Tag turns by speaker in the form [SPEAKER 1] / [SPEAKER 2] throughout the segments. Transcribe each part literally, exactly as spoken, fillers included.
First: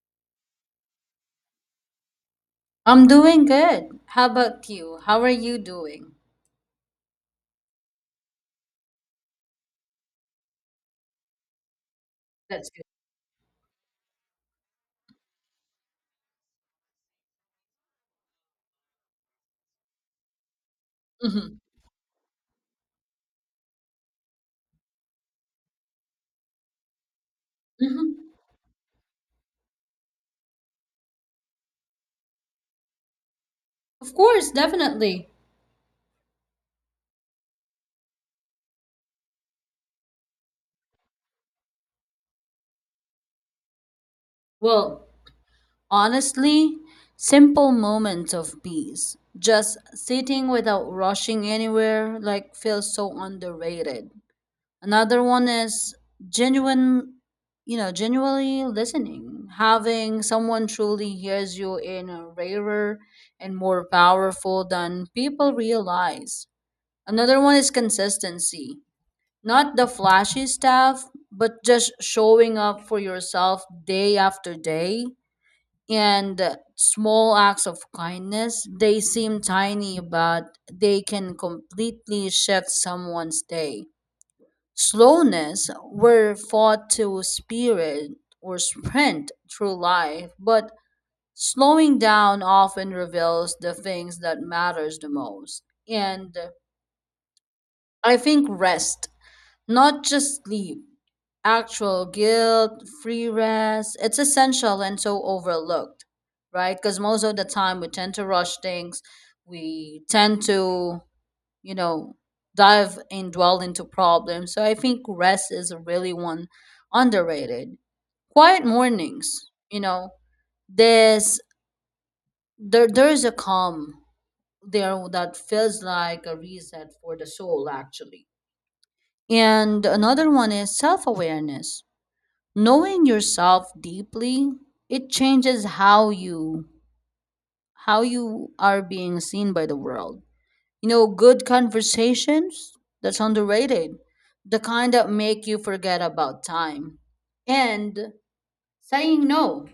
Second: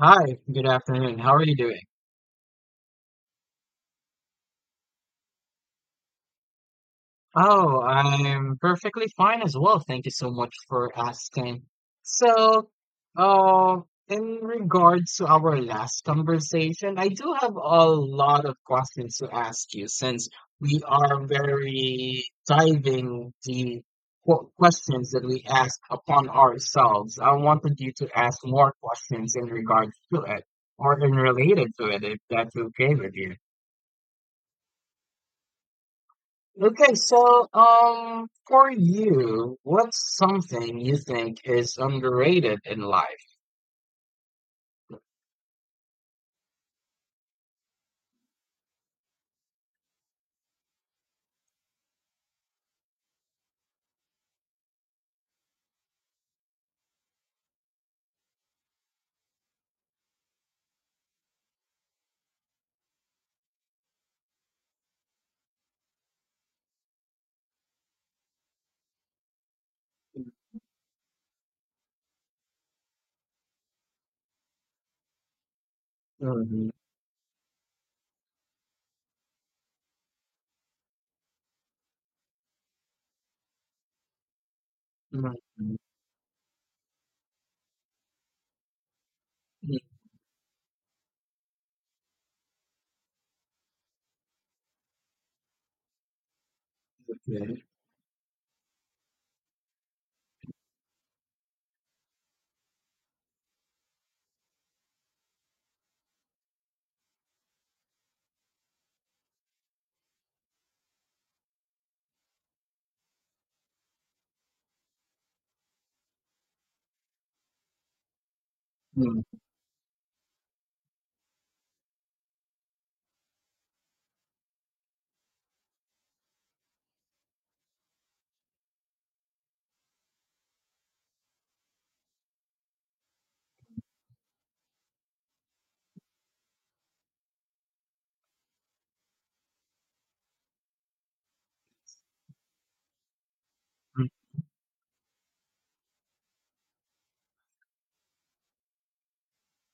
[SPEAKER 1] Hi, good afternoon. How are you doing?
[SPEAKER 2] I'm doing good. How about you? How are you doing?
[SPEAKER 1] Oh, I'm perfectly fine as well. Thank you so much for asking. So,
[SPEAKER 2] That's good.
[SPEAKER 1] uh, in regards to our last conversation, I do have a lot of questions to ask you, since we are
[SPEAKER 2] hmm
[SPEAKER 1] very diving the qu- questions that we ask upon ourselves. I wanted you to
[SPEAKER 2] hmm
[SPEAKER 1] ask more questions in regards to it or in related to it, if that's okay with you.
[SPEAKER 2] Of course, definitely.
[SPEAKER 1] Okay, so um, for you, what's something you think is underrated in life?
[SPEAKER 2] Well, honestly, simple moments of peace. Just sitting without rushing anywhere, like, feels so underrated. Another one is genuine, you know, genuinely listening. Having someone truly hears you in a rarer and more powerful than people realize. Another one is consistency. Not the flashy stuff, but just showing up for yourself day after day. And
[SPEAKER 1] Mhm,
[SPEAKER 2] small acts of kindness, they seem tiny, but they can completely shift someone's day.
[SPEAKER 1] mhm,
[SPEAKER 2] Slowness, we're fought to spirit or sprint through
[SPEAKER 1] mhm,
[SPEAKER 2] life, but slowing down often reveals the things that matters the most. And
[SPEAKER 1] Okay.
[SPEAKER 2] I think rest. Not just sleep, actual guilt, free rest. It's essential and so overlooked, right? Because most of the time we tend to rush things. We tend to, you know, dive and dwell into problems. So I think rest is really one underrated. Quiet
[SPEAKER 1] Mhm,
[SPEAKER 2] mornings, you know, there's there there's a calm there that feels like a reset for the soul actually. And another one is self awareness. Knowing yourself deeply, it changes how you how you are being seen by the world. You know, good conversations, that's underrated. The kind that make you forget about time. And saying no,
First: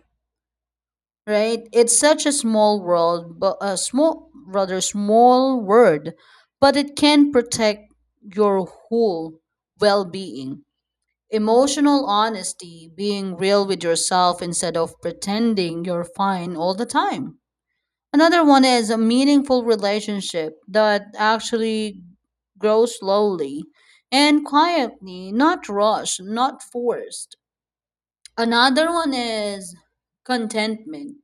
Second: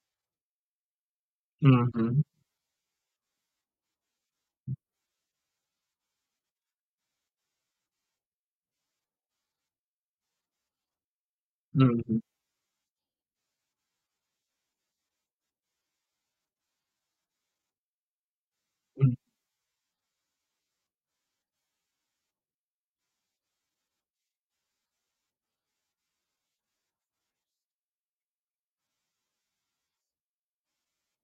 [SPEAKER 2] right? It's
[SPEAKER 1] mhm,
[SPEAKER 2] such a small world, but a small rather small word, but it can protect your whole well-being. Emotional
[SPEAKER 1] mhm,
[SPEAKER 2] honesty, being real with yourself instead of pretending you're fine all the time. Another one is a
[SPEAKER 1] mhm,
[SPEAKER 2] meaningful relationship that actually grows slowly and quietly, not rushed, not forced. Another one is contentment,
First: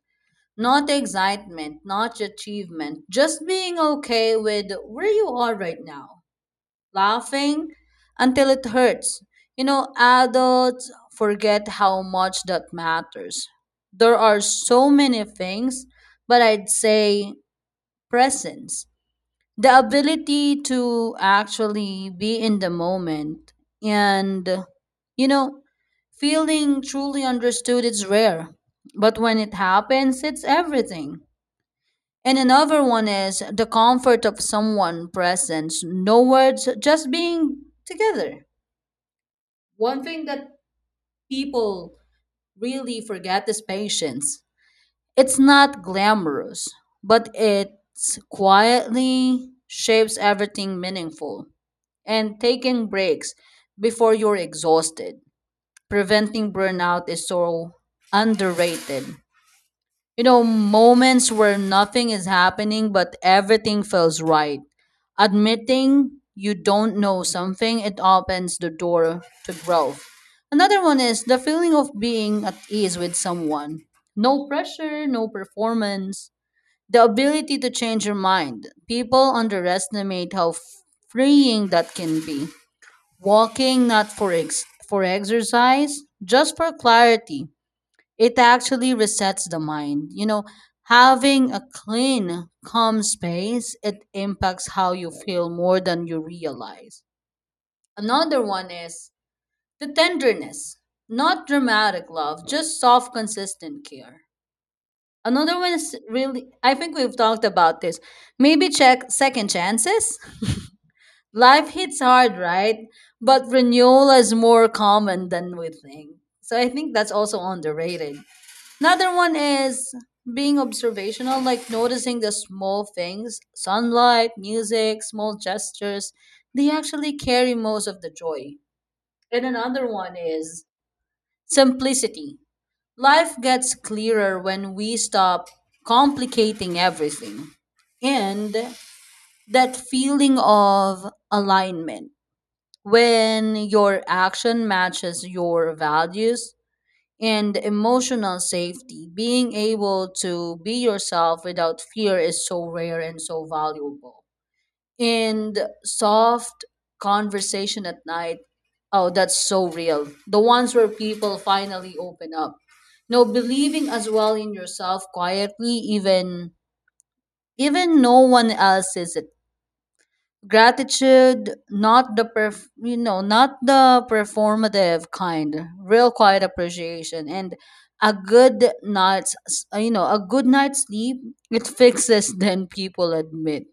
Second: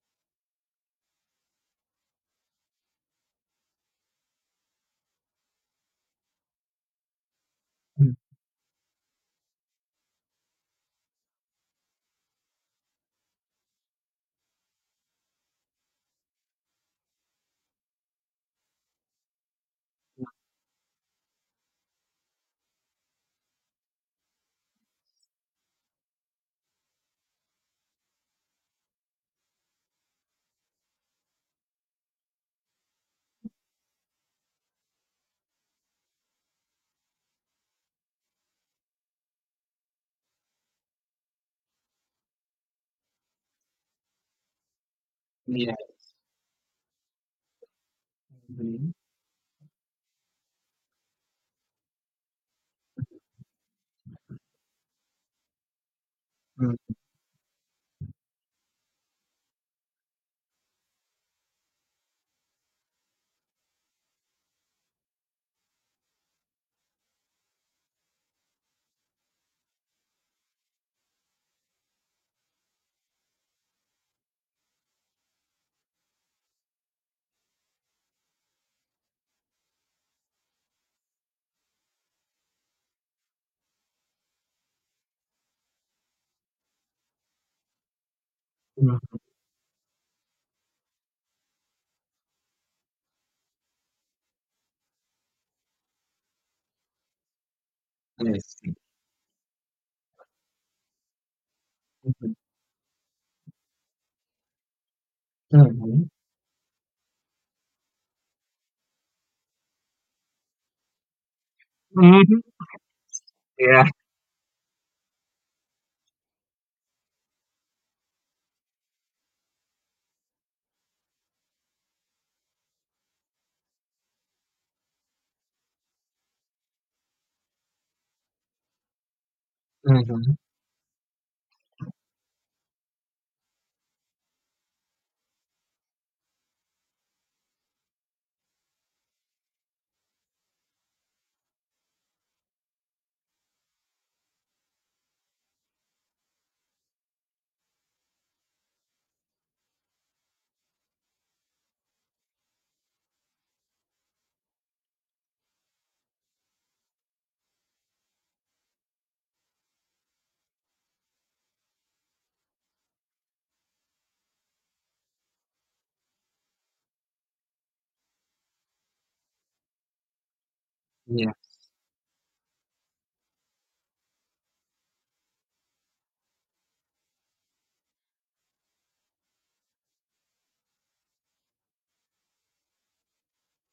[SPEAKER 2] not excitement, not achievement, just being okay with where you are right now. Laughing
[SPEAKER 1] mhm.
[SPEAKER 2] until it hurts. You know, adults forget how much that matters. There are so many things, but I'd say presence. The ability to actually be in the moment and, you know, feeling truly understood is rare. But when it happens, it's everything. And another one is the comfort of someone presence, no words, just being together. One thing that people really forget is patience. It's
[SPEAKER 1] Yeah.
[SPEAKER 2] not glamorous, but it's
[SPEAKER 1] Mhm,
[SPEAKER 2] quietly shapes everything meaningful. And taking breaks before you're exhausted, preventing
[SPEAKER 1] mhm,
[SPEAKER 2] burnout is so underrated. You know, moments where nothing is happening but everything feels right. Admitting you don't know something, it opens the door to growth. Another one is the feeling of being at ease with someone. No pressure, no performance. The ability to change your mind. People underestimate how freeing that can be. Walking not for ex- for exercise, just for clarity, it actually
[SPEAKER 1] mhm.
[SPEAKER 2] resets the mind. You know, having a clean, calm space, it impacts how you feel more than you realize.
[SPEAKER 1] I
[SPEAKER 2] Another one
[SPEAKER 1] see.
[SPEAKER 2] is the tenderness, not dramatic
[SPEAKER 1] Mhm,
[SPEAKER 2] love, just soft, consistent care. Another one is
[SPEAKER 1] mhm,
[SPEAKER 2] really, I think we've talked about this. Maybe check second chances. Life hits hard,
[SPEAKER 1] mhm.
[SPEAKER 2] right? But
[SPEAKER 1] Yeah.
[SPEAKER 2] renewal is more common than we think. So I think that's also underrated. Another one is being observational, like noticing the small things, sunlight, music, small gestures. They actually carry most of the joy. And another one
[SPEAKER 1] mhm,
[SPEAKER 2] is simplicity. Life gets clearer when we stop complicating everything. And that feeling of alignment when your action matches your values and emotional safety. Being able to be yourself without fear is so rare and so valuable. And soft conversation at night. Oh, that's so real. The ones where people finally open up. No, believing as well in yourself quietly, even even no one else sees it.
[SPEAKER 1] Yeah.
[SPEAKER 2] Gratitude, not the perf- you know, not the performative kind, real quiet appreciation. And a good night's s- you know, a good night's sleep, it fixes than people admit.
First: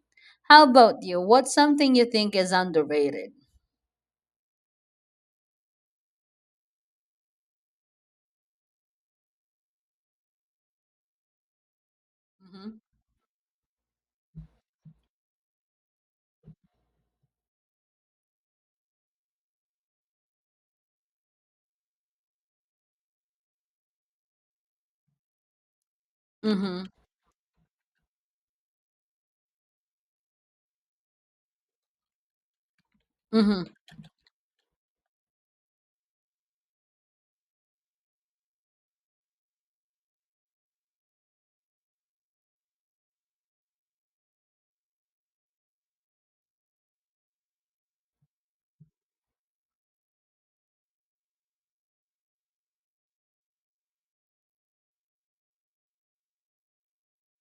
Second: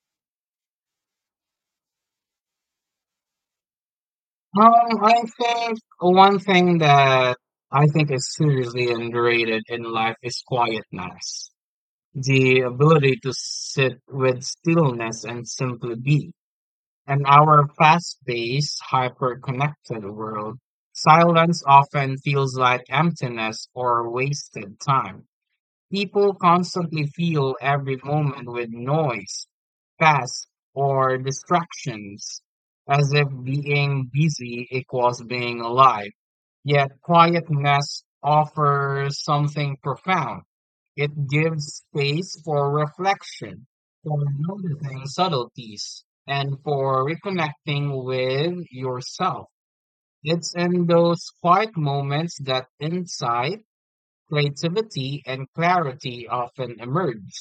[SPEAKER 2] How about you, what's something you think is underrated?
[SPEAKER 1] Um, I think one thing that I think is seriously underrated in life is quietness, the
[SPEAKER 2] Mm-hmm.
[SPEAKER 1] ability to sit with stillness and simply be. In our fast paced, hyper connected world, silence often feels like emptiness or wasted time. People
[SPEAKER 2] Mm-hmm.
[SPEAKER 1] constantly fill every moment with noise, fast, or distractions, as if
[SPEAKER 2] Mm-hmm.
[SPEAKER 1] being busy equals being alive. Yet quietness offers something profound. It gives space for reflection, for noticing subtleties, and for reconnecting with yourself. It's in those quiet moments that insight, creativity, and clarity often emerge.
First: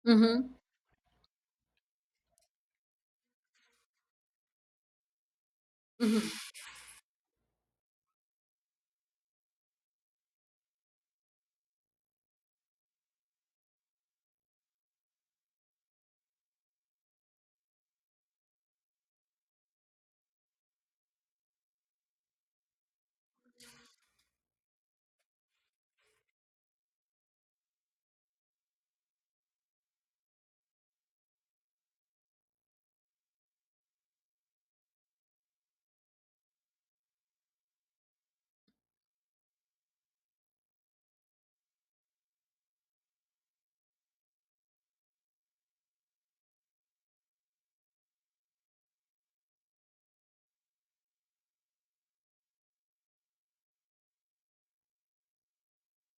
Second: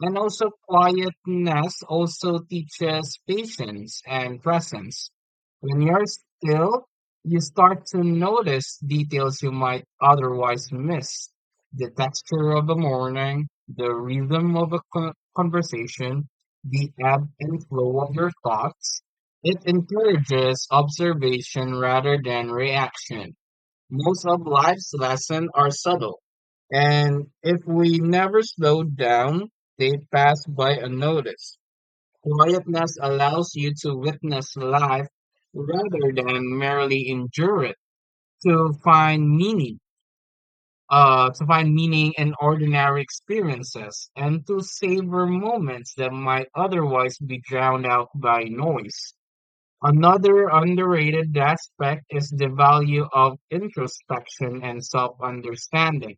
[SPEAKER 1] And also,
[SPEAKER 2] Mm-hmm.
[SPEAKER 1] quietness also teaches patience and presence. When you're
[SPEAKER 2] Mm-hmm.
[SPEAKER 1] still, you start to notice details you might otherwise miss: the texture of the morning, the rhythm of a con- conversation, the ebb and flow of your thoughts. It encourages observation rather than reaction. Most of life's lessons are subtle, and if we never slow down, they pass by unnoticed. Quietness allows you to witness life rather than merely endure it, to find meaning, uh, to find meaning in ordinary experiences, and to savor moments that might otherwise be drowned out by noise. Another underrated aspect is the value of introspection and self-understanding.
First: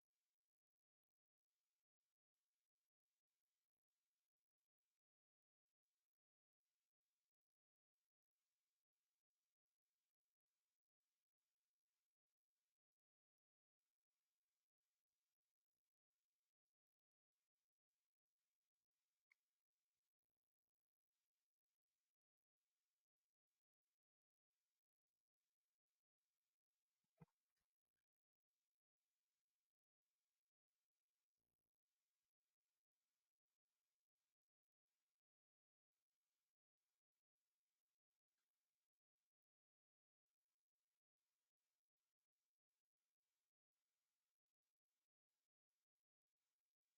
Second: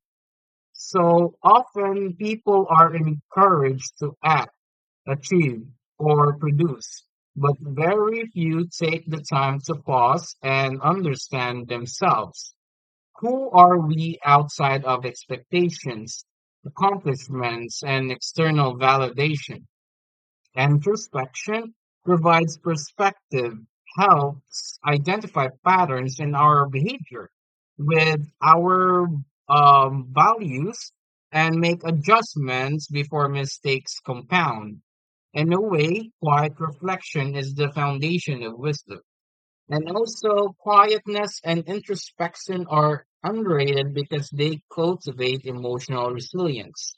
[SPEAKER 1] So often people are encouraged to act, achieve, or produce, but very few take the time to pause and understand themselves. Who are we outside of expectations, accomplishments, and external validation? Introspection provides perspective, helps identify patterns in our behavior with our um, values, and make adjustments before mistakes compound. In a way, quiet reflection is the foundation of wisdom. And also, quietness and introspection are underrated because they cultivate emotional resilience.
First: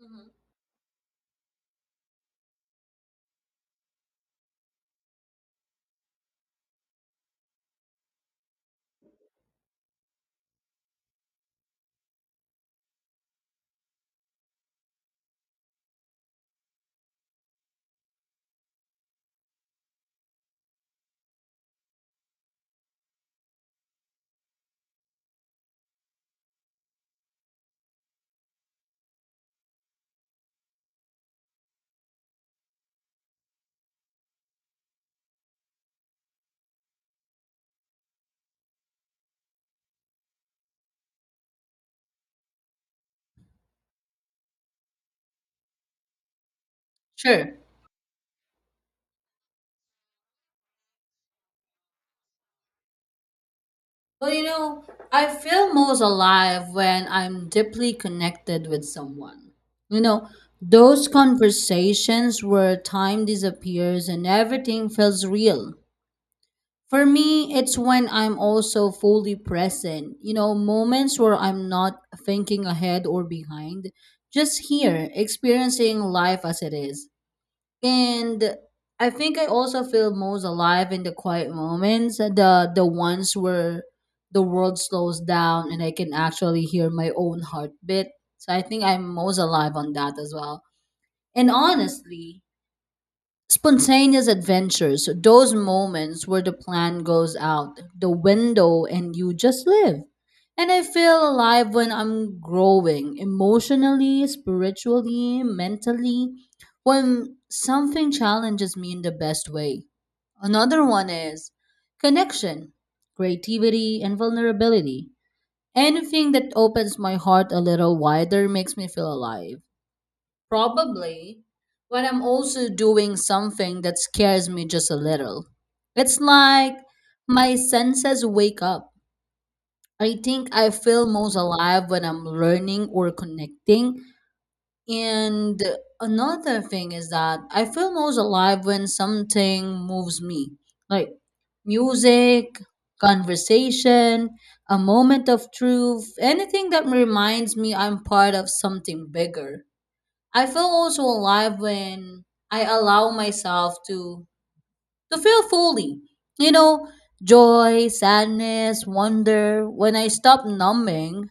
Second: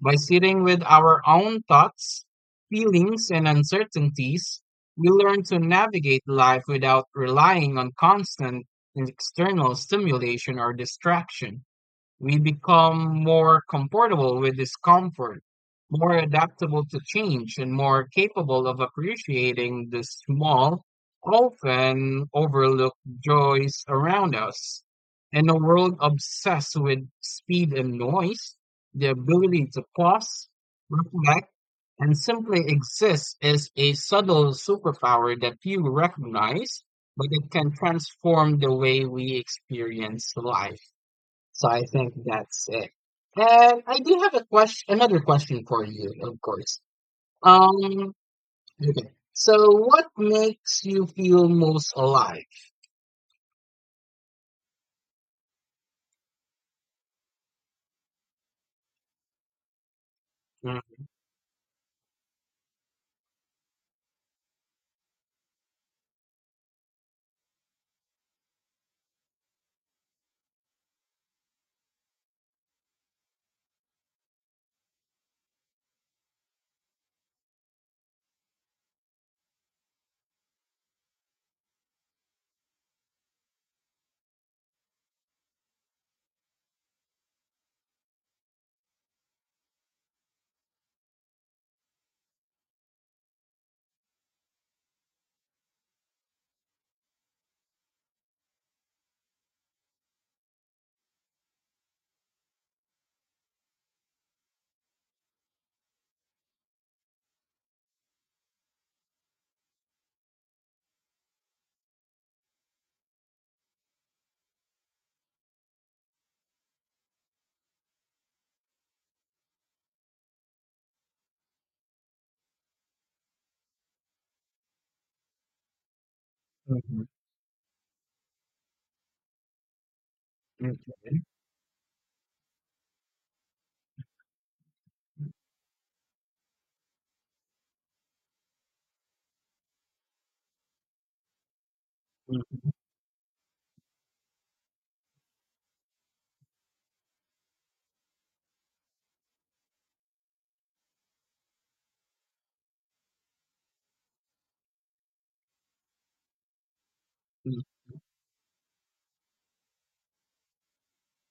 [SPEAKER 1] By
[SPEAKER 2] Mm-hmm.
[SPEAKER 1] sitting with our own thoughts, feelings, and uncertainties, we learn to navigate life without relying on constant external stimulation or distraction. We become more comfortable with discomfort, more adaptable to change, and more capable of appreciating the small, often overlooked joys around us. In a world obsessed with speed and noise, the ability to pause, reflect, and simply exist is a subtle superpower that few recognize, but it can transform the way we experience life. So I think that's it. And I do have a question, another question for you, of course.
[SPEAKER 2] Sure.
[SPEAKER 1] Um, okay. So what makes you feel most alive?
[SPEAKER 2] Well, you know, I feel most alive when I'm deeply connected with someone. You know,
[SPEAKER 1] Mhm,
[SPEAKER 2] those conversations where time disappears and everything feels real. For me, it's when I'm also fully present. You know, moments where I'm not thinking ahead or behind, just here, experiencing life as it is. And I think I also feel most alive in the quiet moments, the the ones where the world slows down and I can actually hear my own heartbeat. So I think I'm most alive on that as well. And honestly, spontaneous adventures, those moments where the plan goes out the window and you just live. And I feel alive when I'm growing emotionally, spiritually, mentally, when something challenges me in the best way. Another one is connection, creativity, and vulnerability. Anything that opens my heart a little wider makes me feel alive. Probably when I'm also doing something that scares me just a little. It's like
[SPEAKER 1] mhm,
[SPEAKER 2] my senses wake up. I think I feel
[SPEAKER 1] Okay.
[SPEAKER 2] most alive when I'm learning or connecting. And another thing is that I feel most alive when something moves me, like music,
[SPEAKER 1] Mhm,
[SPEAKER 2] conversation, a moment of truth, anything that reminds me I'm part of something bigger. I feel also alive when I allow myself to to feel fully. You know,
[SPEAKER 1] mhm,
[SPEAKER 2] joy, sadness, wonder. When I stop numbing,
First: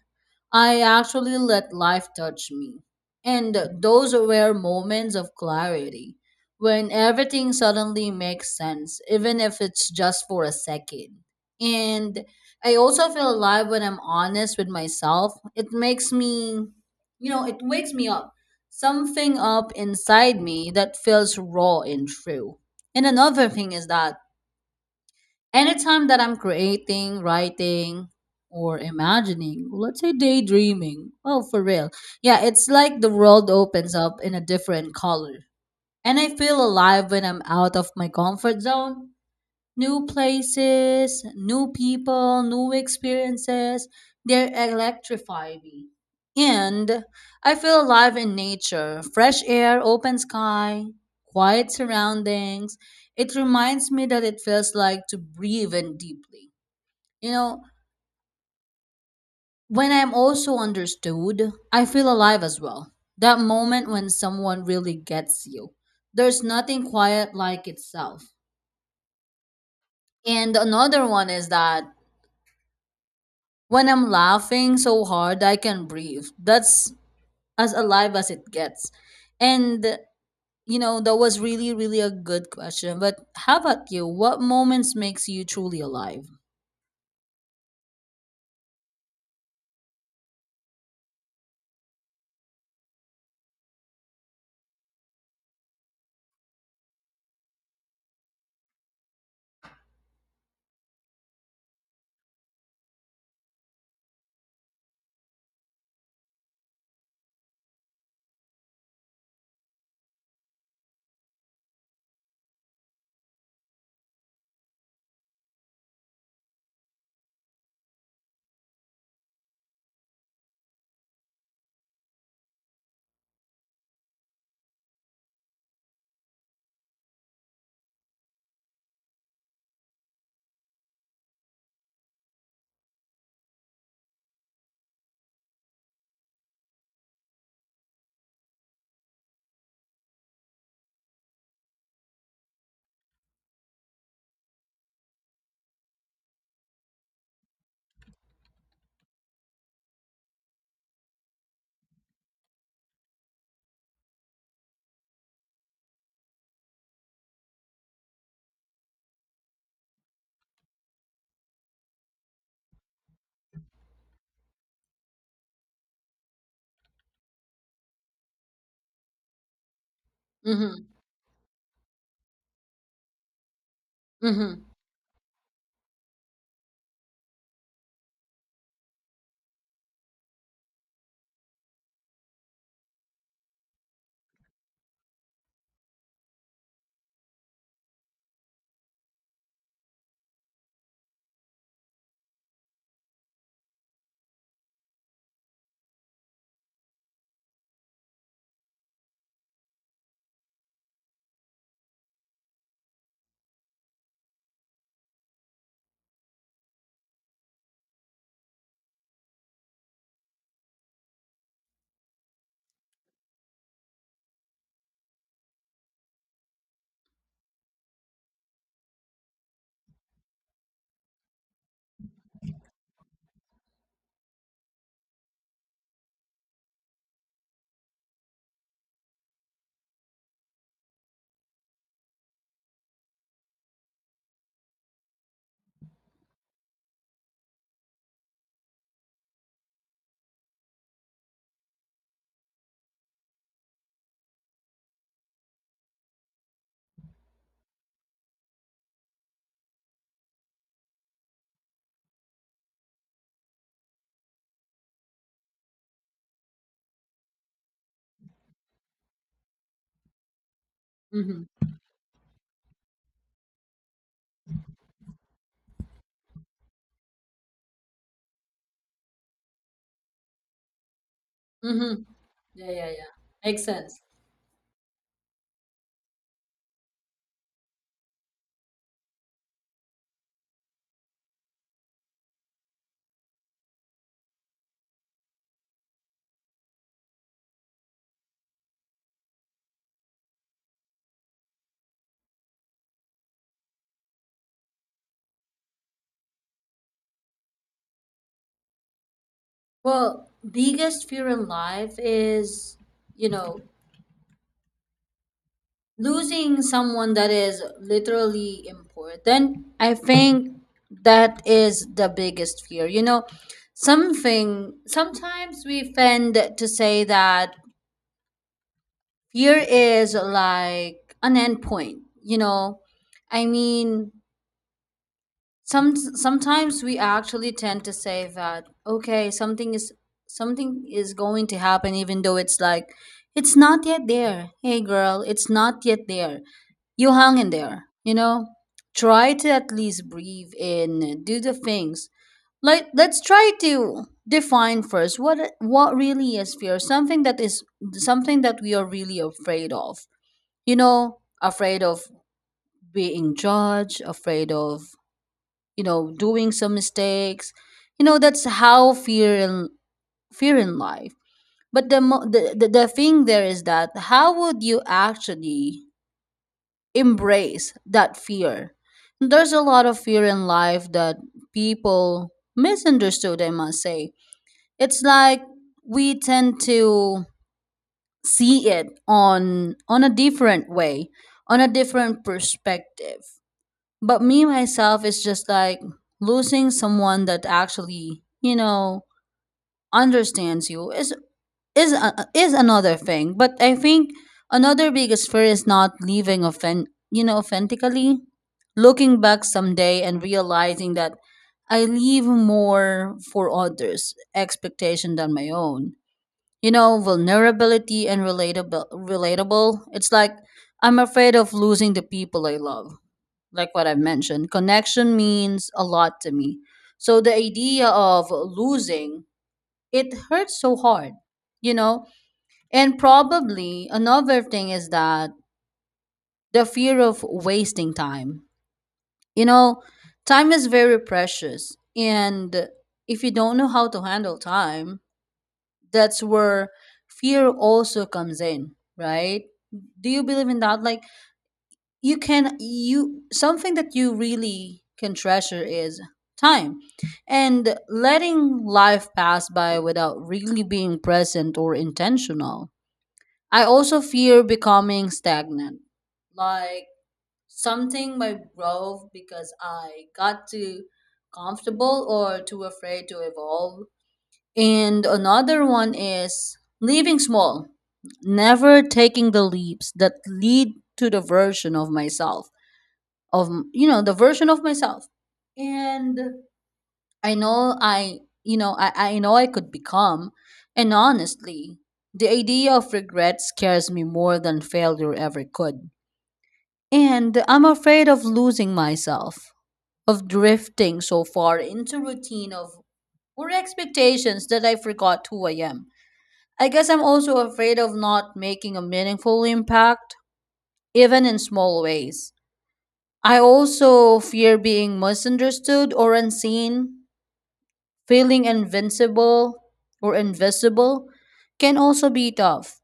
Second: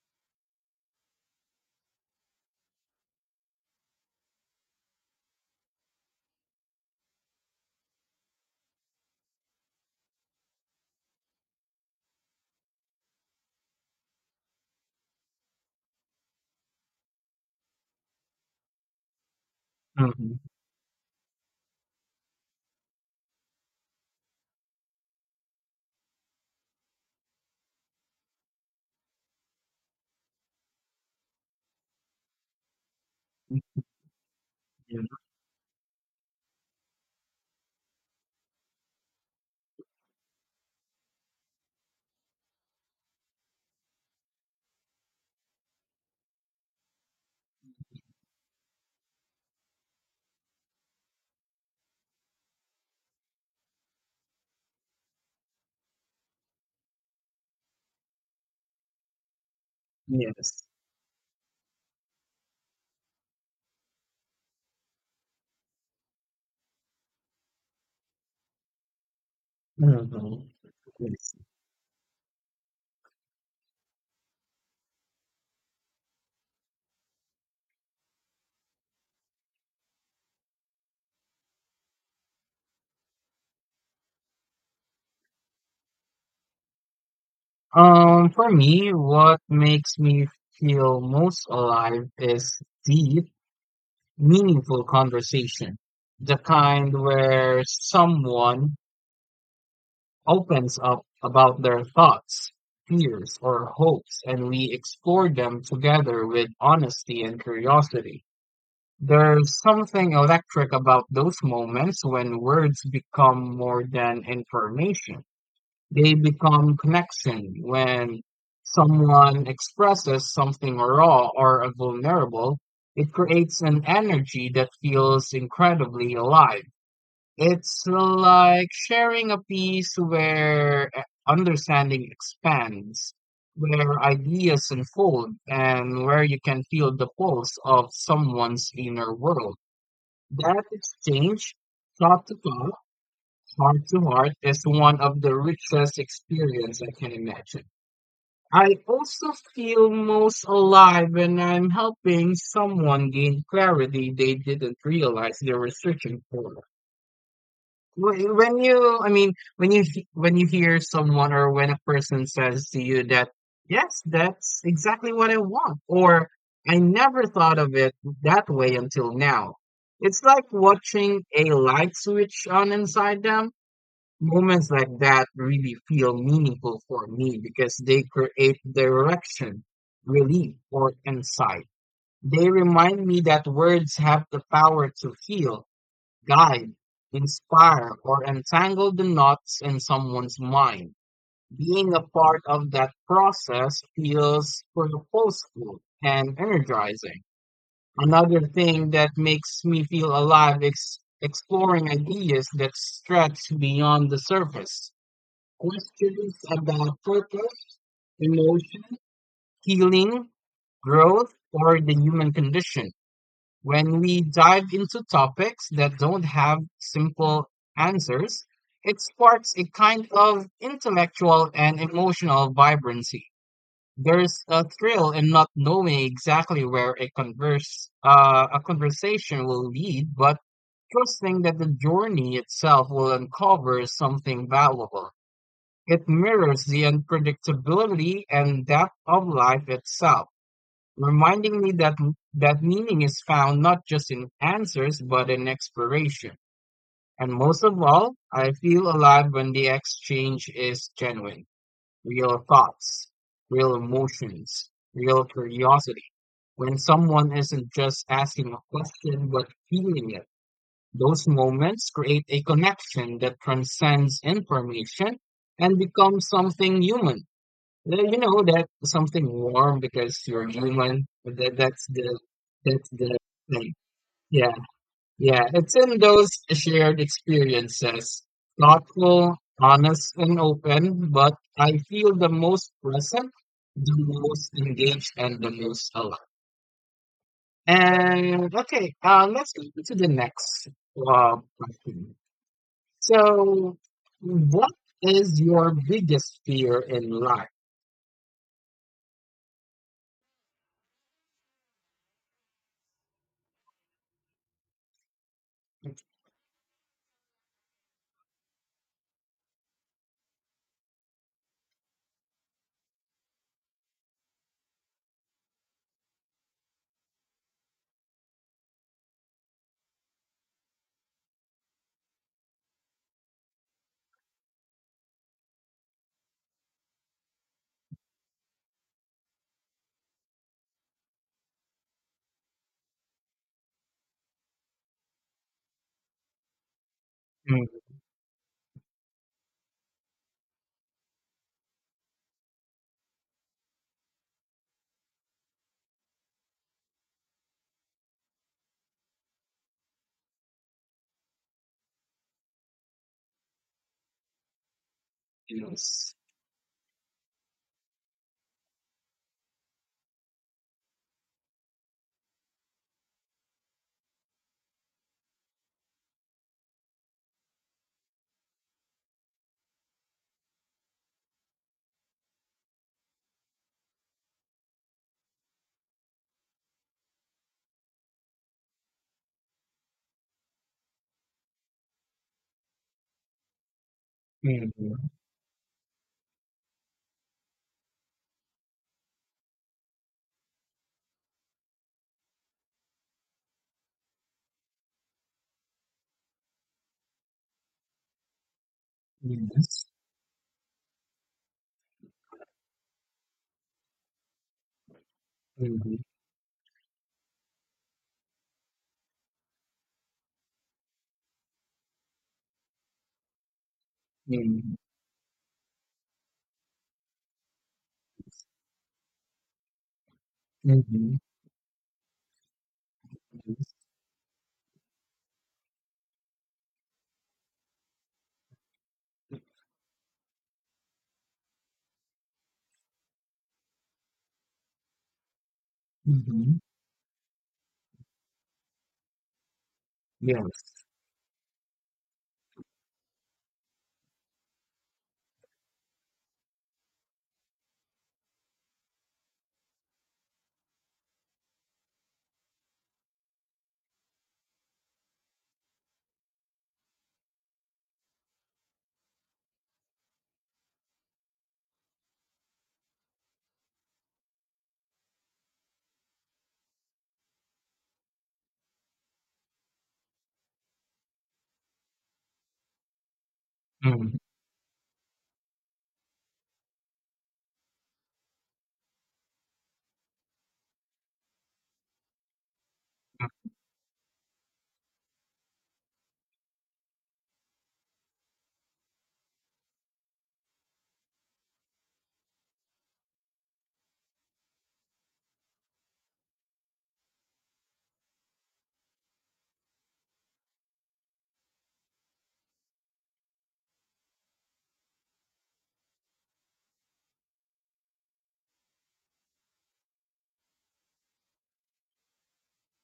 [SPEAKER 2] I actually let life touch me. And those were moments of clarity when everything suddenly makes sense, even if it's just for a second. And I also feel alive when I'm honest with myself. It makes me, you know, it wakes me up. Something up
[SPEAKER 1] mhm,
[SPEAKER 2] inside me that feels raw and true. And another thing is that anytime that I'm creating, writing, or imagining, let's say daydreaming, oh, for real. Yeah, it's like the world opens up in a different
[SPEAKER 1] mhm,
[SPEAKER 2] color. And I feel alive when I'm out of my comfort zone. New places, new people, new experiences, they electrify me. And I feel alive in nature, fresh air, open sky, quiet surroundings. It reminds me that it feels like to breathe in deeply. You know, when I'm also
[SPEAKER 1] Yes.
[SPEAKER 2] understood, I feel alive as well. That moment when someone really gets you. There's nothing quiet like itself.
[SPEAKER 1] Mhm,
[SPEAKER 2] And another one
[SPEAKER 1] yes.
[SPEAKER 2] is that when I'm laughing so hard I can breathe. That's as alive as it gets. And you know, that was really, really a good question. But how about you? What moments makes you truly alive?
[SPEAKER 1] Um, for me, what makes me feel most alive is deep, meaningful conversation. The kind where someone opens up about their thoughts, fears, or hopes, and we explore them together with honesty and curiosity. There's something electric about those moments when words become more than information. They become connection when someone expresses something raw or vulnerable. It creates an energy that feels incredibly alive. It's like sharing a piece where uh, understanding expands, where ideas unfold, and where you can feel the pulse of someone's inner world. That exchange, thought to thought, heart to heart, is one of the richest experience I can imagine. I also feel most alive when I'm helping someone gain clarity they didn't realize they were searching for. Wh- when you I mean when you he- When you hear someone or when a person says to you that, "Yes, that's exactly what I want," or, "I never thought of it that way until now." It's like
[SPEAKER 2] Mm-hmm.
[SPEAKER 1] watching a light switch on inside them.
[SPEAKER 2] Mm-hmm.
[SPEAKER 1] Moments like that really feel meaningful for me because they create direction, relief, or insight. They remind me that words have the power to heal, guide, inspire, or entangle the knots in someone's mind. Being a part of that process feels purposeful and energizing. Another thing that makes me feel alive is exploring ideas that stretch beyond the surface. Questions about purpose, emotion, healing, growth, or the human condition. When we dive into topics that don't have simple answers, it sparks a kind of intellectual and emotional vibrancy. There's a thrill in not knowing exactly where a converse uh, a conversation will lead, but trusting that the journey itself will uncover something valuable. It mirrors the unpredictability and depth of life itself, reminding me that that meaning is found not just in answers but in exploration. And most of all, I feel alive when the exchange is genuine: real thoughts, real emotions, real curiosity. When someone isn't just asking a question but feeling it, those
[SPEAKER 2] Mm-hmm.
[SPEAKER 1] moments create a connection that transcends information and becomes something human. Yeah, you know that something warm because you're human. That that's
[SPEAKER 2] Mm-hmm.
[SPEAKER 1] the
[SPEAKER 2] Yeah,
[SPEAKER 1] that's
[SPEAKER 2] yeah, yeah.
[SPEAKER 1] the
[SPEAKER 2] Makes
[SPEAKER 1] thing.
[SPEAKER 2] sense.
[SPEAKER 1] Yeah, yeah. It's in those shared experiences, thoughtful, honest, and open, but I feel the most present, the most engaged, and the most alive. And okay, uh, let's go to the next uh, question. So, what is your biggest fear in life?
[SPEAKER 2] Well, biggest fear in life is, you know, losing someone that is literally important. I think that is the biggest fear. You know, something sometimes we tend to say that fear is like an endpoint. You know, I mean, some sometimes we actually tend to say that okay, something is something is going to happen even though it's like it's not yet there. Hey girl, it's not yet there. You hang in
[SPEAKER 1] Mm,
[SPEAKER 2] there, you know. Try to at least breathe in, do the things. Like, let's try to define first what what really is fear. Something that is something that we are really afraid of. You know, afraid of being judged, afraid of, you know,
[SPEAKER 1] yes.
[SPEAKER 2] doing some mistakes. You know, that's how fear in fear in life. But the, mo- the the the thing there is that how would you actually embrace that fear? There's a lot of fear in life that people misunderstood, I must say. It's like we tend to see it on on a different way, on a different perspective. But me
[SPEAKER 1] Mm-hmm.
[SPEAKER 2] myself is just like losing someone that actually, you know, understands you, is is a, is another thing. But I think another biggest fear is not leaving offend, you know, authentically. Looking back
[SPEAKER 1] Yes.
[SPEAKER 2] someday and realizing that I leave more for others' expectation than my own.
[SPEAKER 1] Mhm.
[SPEAKER 2] You know, vulnerability and relatable relatable. It's like I'm afraid of losing the people I love, like what I've mentioned,
[SPEAKER 1] Mhm.
[SPEAKER 2] connection means a lot to me. So the idea of losing, it hurts so hard,
[SPEAKER 1] Mhm.
[SPEAKER 2] you know? And
[SPEAKER 1] Yes.
[SPEAKER 2] probably another thing is that the fear of wasting time. You know, time is very precious. And if you don't know how to handle time, that's
[SPEAKER 1] Mhm.
[SPEAKER 2] where fear also comes in, right? Do you believe in
[SPEAKER 1] Yes.
[SPEAKER 2] that? Like, you can you something that you really can treasure is time, and letting life pass by without really being present or intentional. I also fear becoming stagnant, like something might grow because I got too comfortable or too afraid to evolve. And another one is leaving small, never taking the leaps that lead to the version of myself, of you know, the
[SPEAKER 1] Mhm.
[SPEAKER 2] version of myself. And I know I you know, i, I know I could become. And honestly, the idea of regret scares me more than failure ever could. And I'm afraid of losing myself, of drifting so far into routine of or expectations that I forgot who I am. I guess I'm also afraid of not making a meaningful impact, even in small ways. I also fear being misunderstood or unseen. Feeling invincible or invisible can also be tough.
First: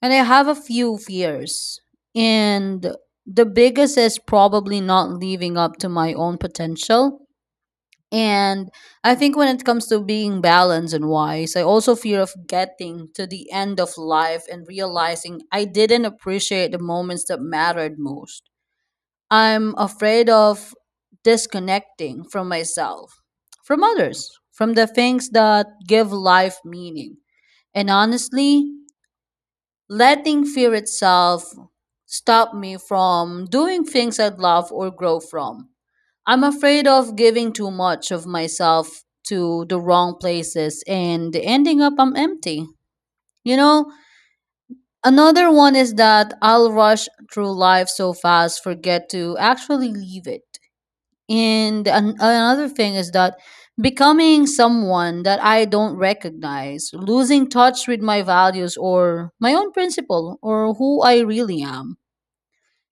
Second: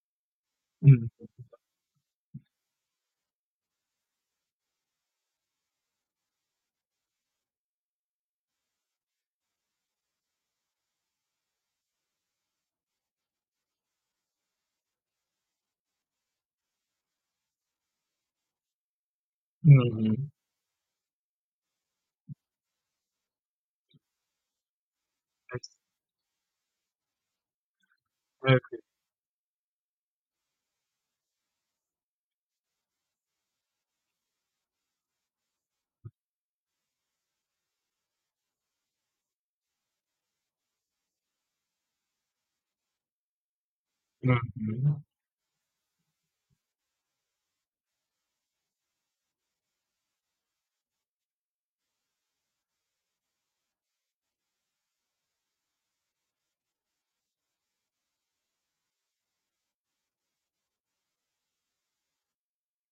[SPEAKER 2] And I have a few
[SPEAKER 1] Mhm.
[SPEAKER 2] fears. And the biggest is probably not living up to my own potential. And I think when it comes to being balanced and wise, I also fear of getting to the end of life and realizing I didn't appreciate the moments that mattered most. I'm
[SPEAKER 1] Mhm.
[SPEAKER 2] afraid of disconnecting from myself, from others, from the things that
[SPEAKER 1] Yes.
[SPEAKER 2] give life meaning. And
[SPEAKER 1] Uh,
[SPEAKER 2] honestly, letting fear itself stop me from doing things I'd love or grow from. I'm afraid of giving too much of myself to the wrong places and ending up I'm empty. You know,
[SPEAKER 1] Mhm.
[SPEAKER 2] Another one is that I'll rush through life so fast, forget to actually leave it. And an- another thing is that becoming someone that I don't recognize, losing touch with my values or my own principle or who I really am.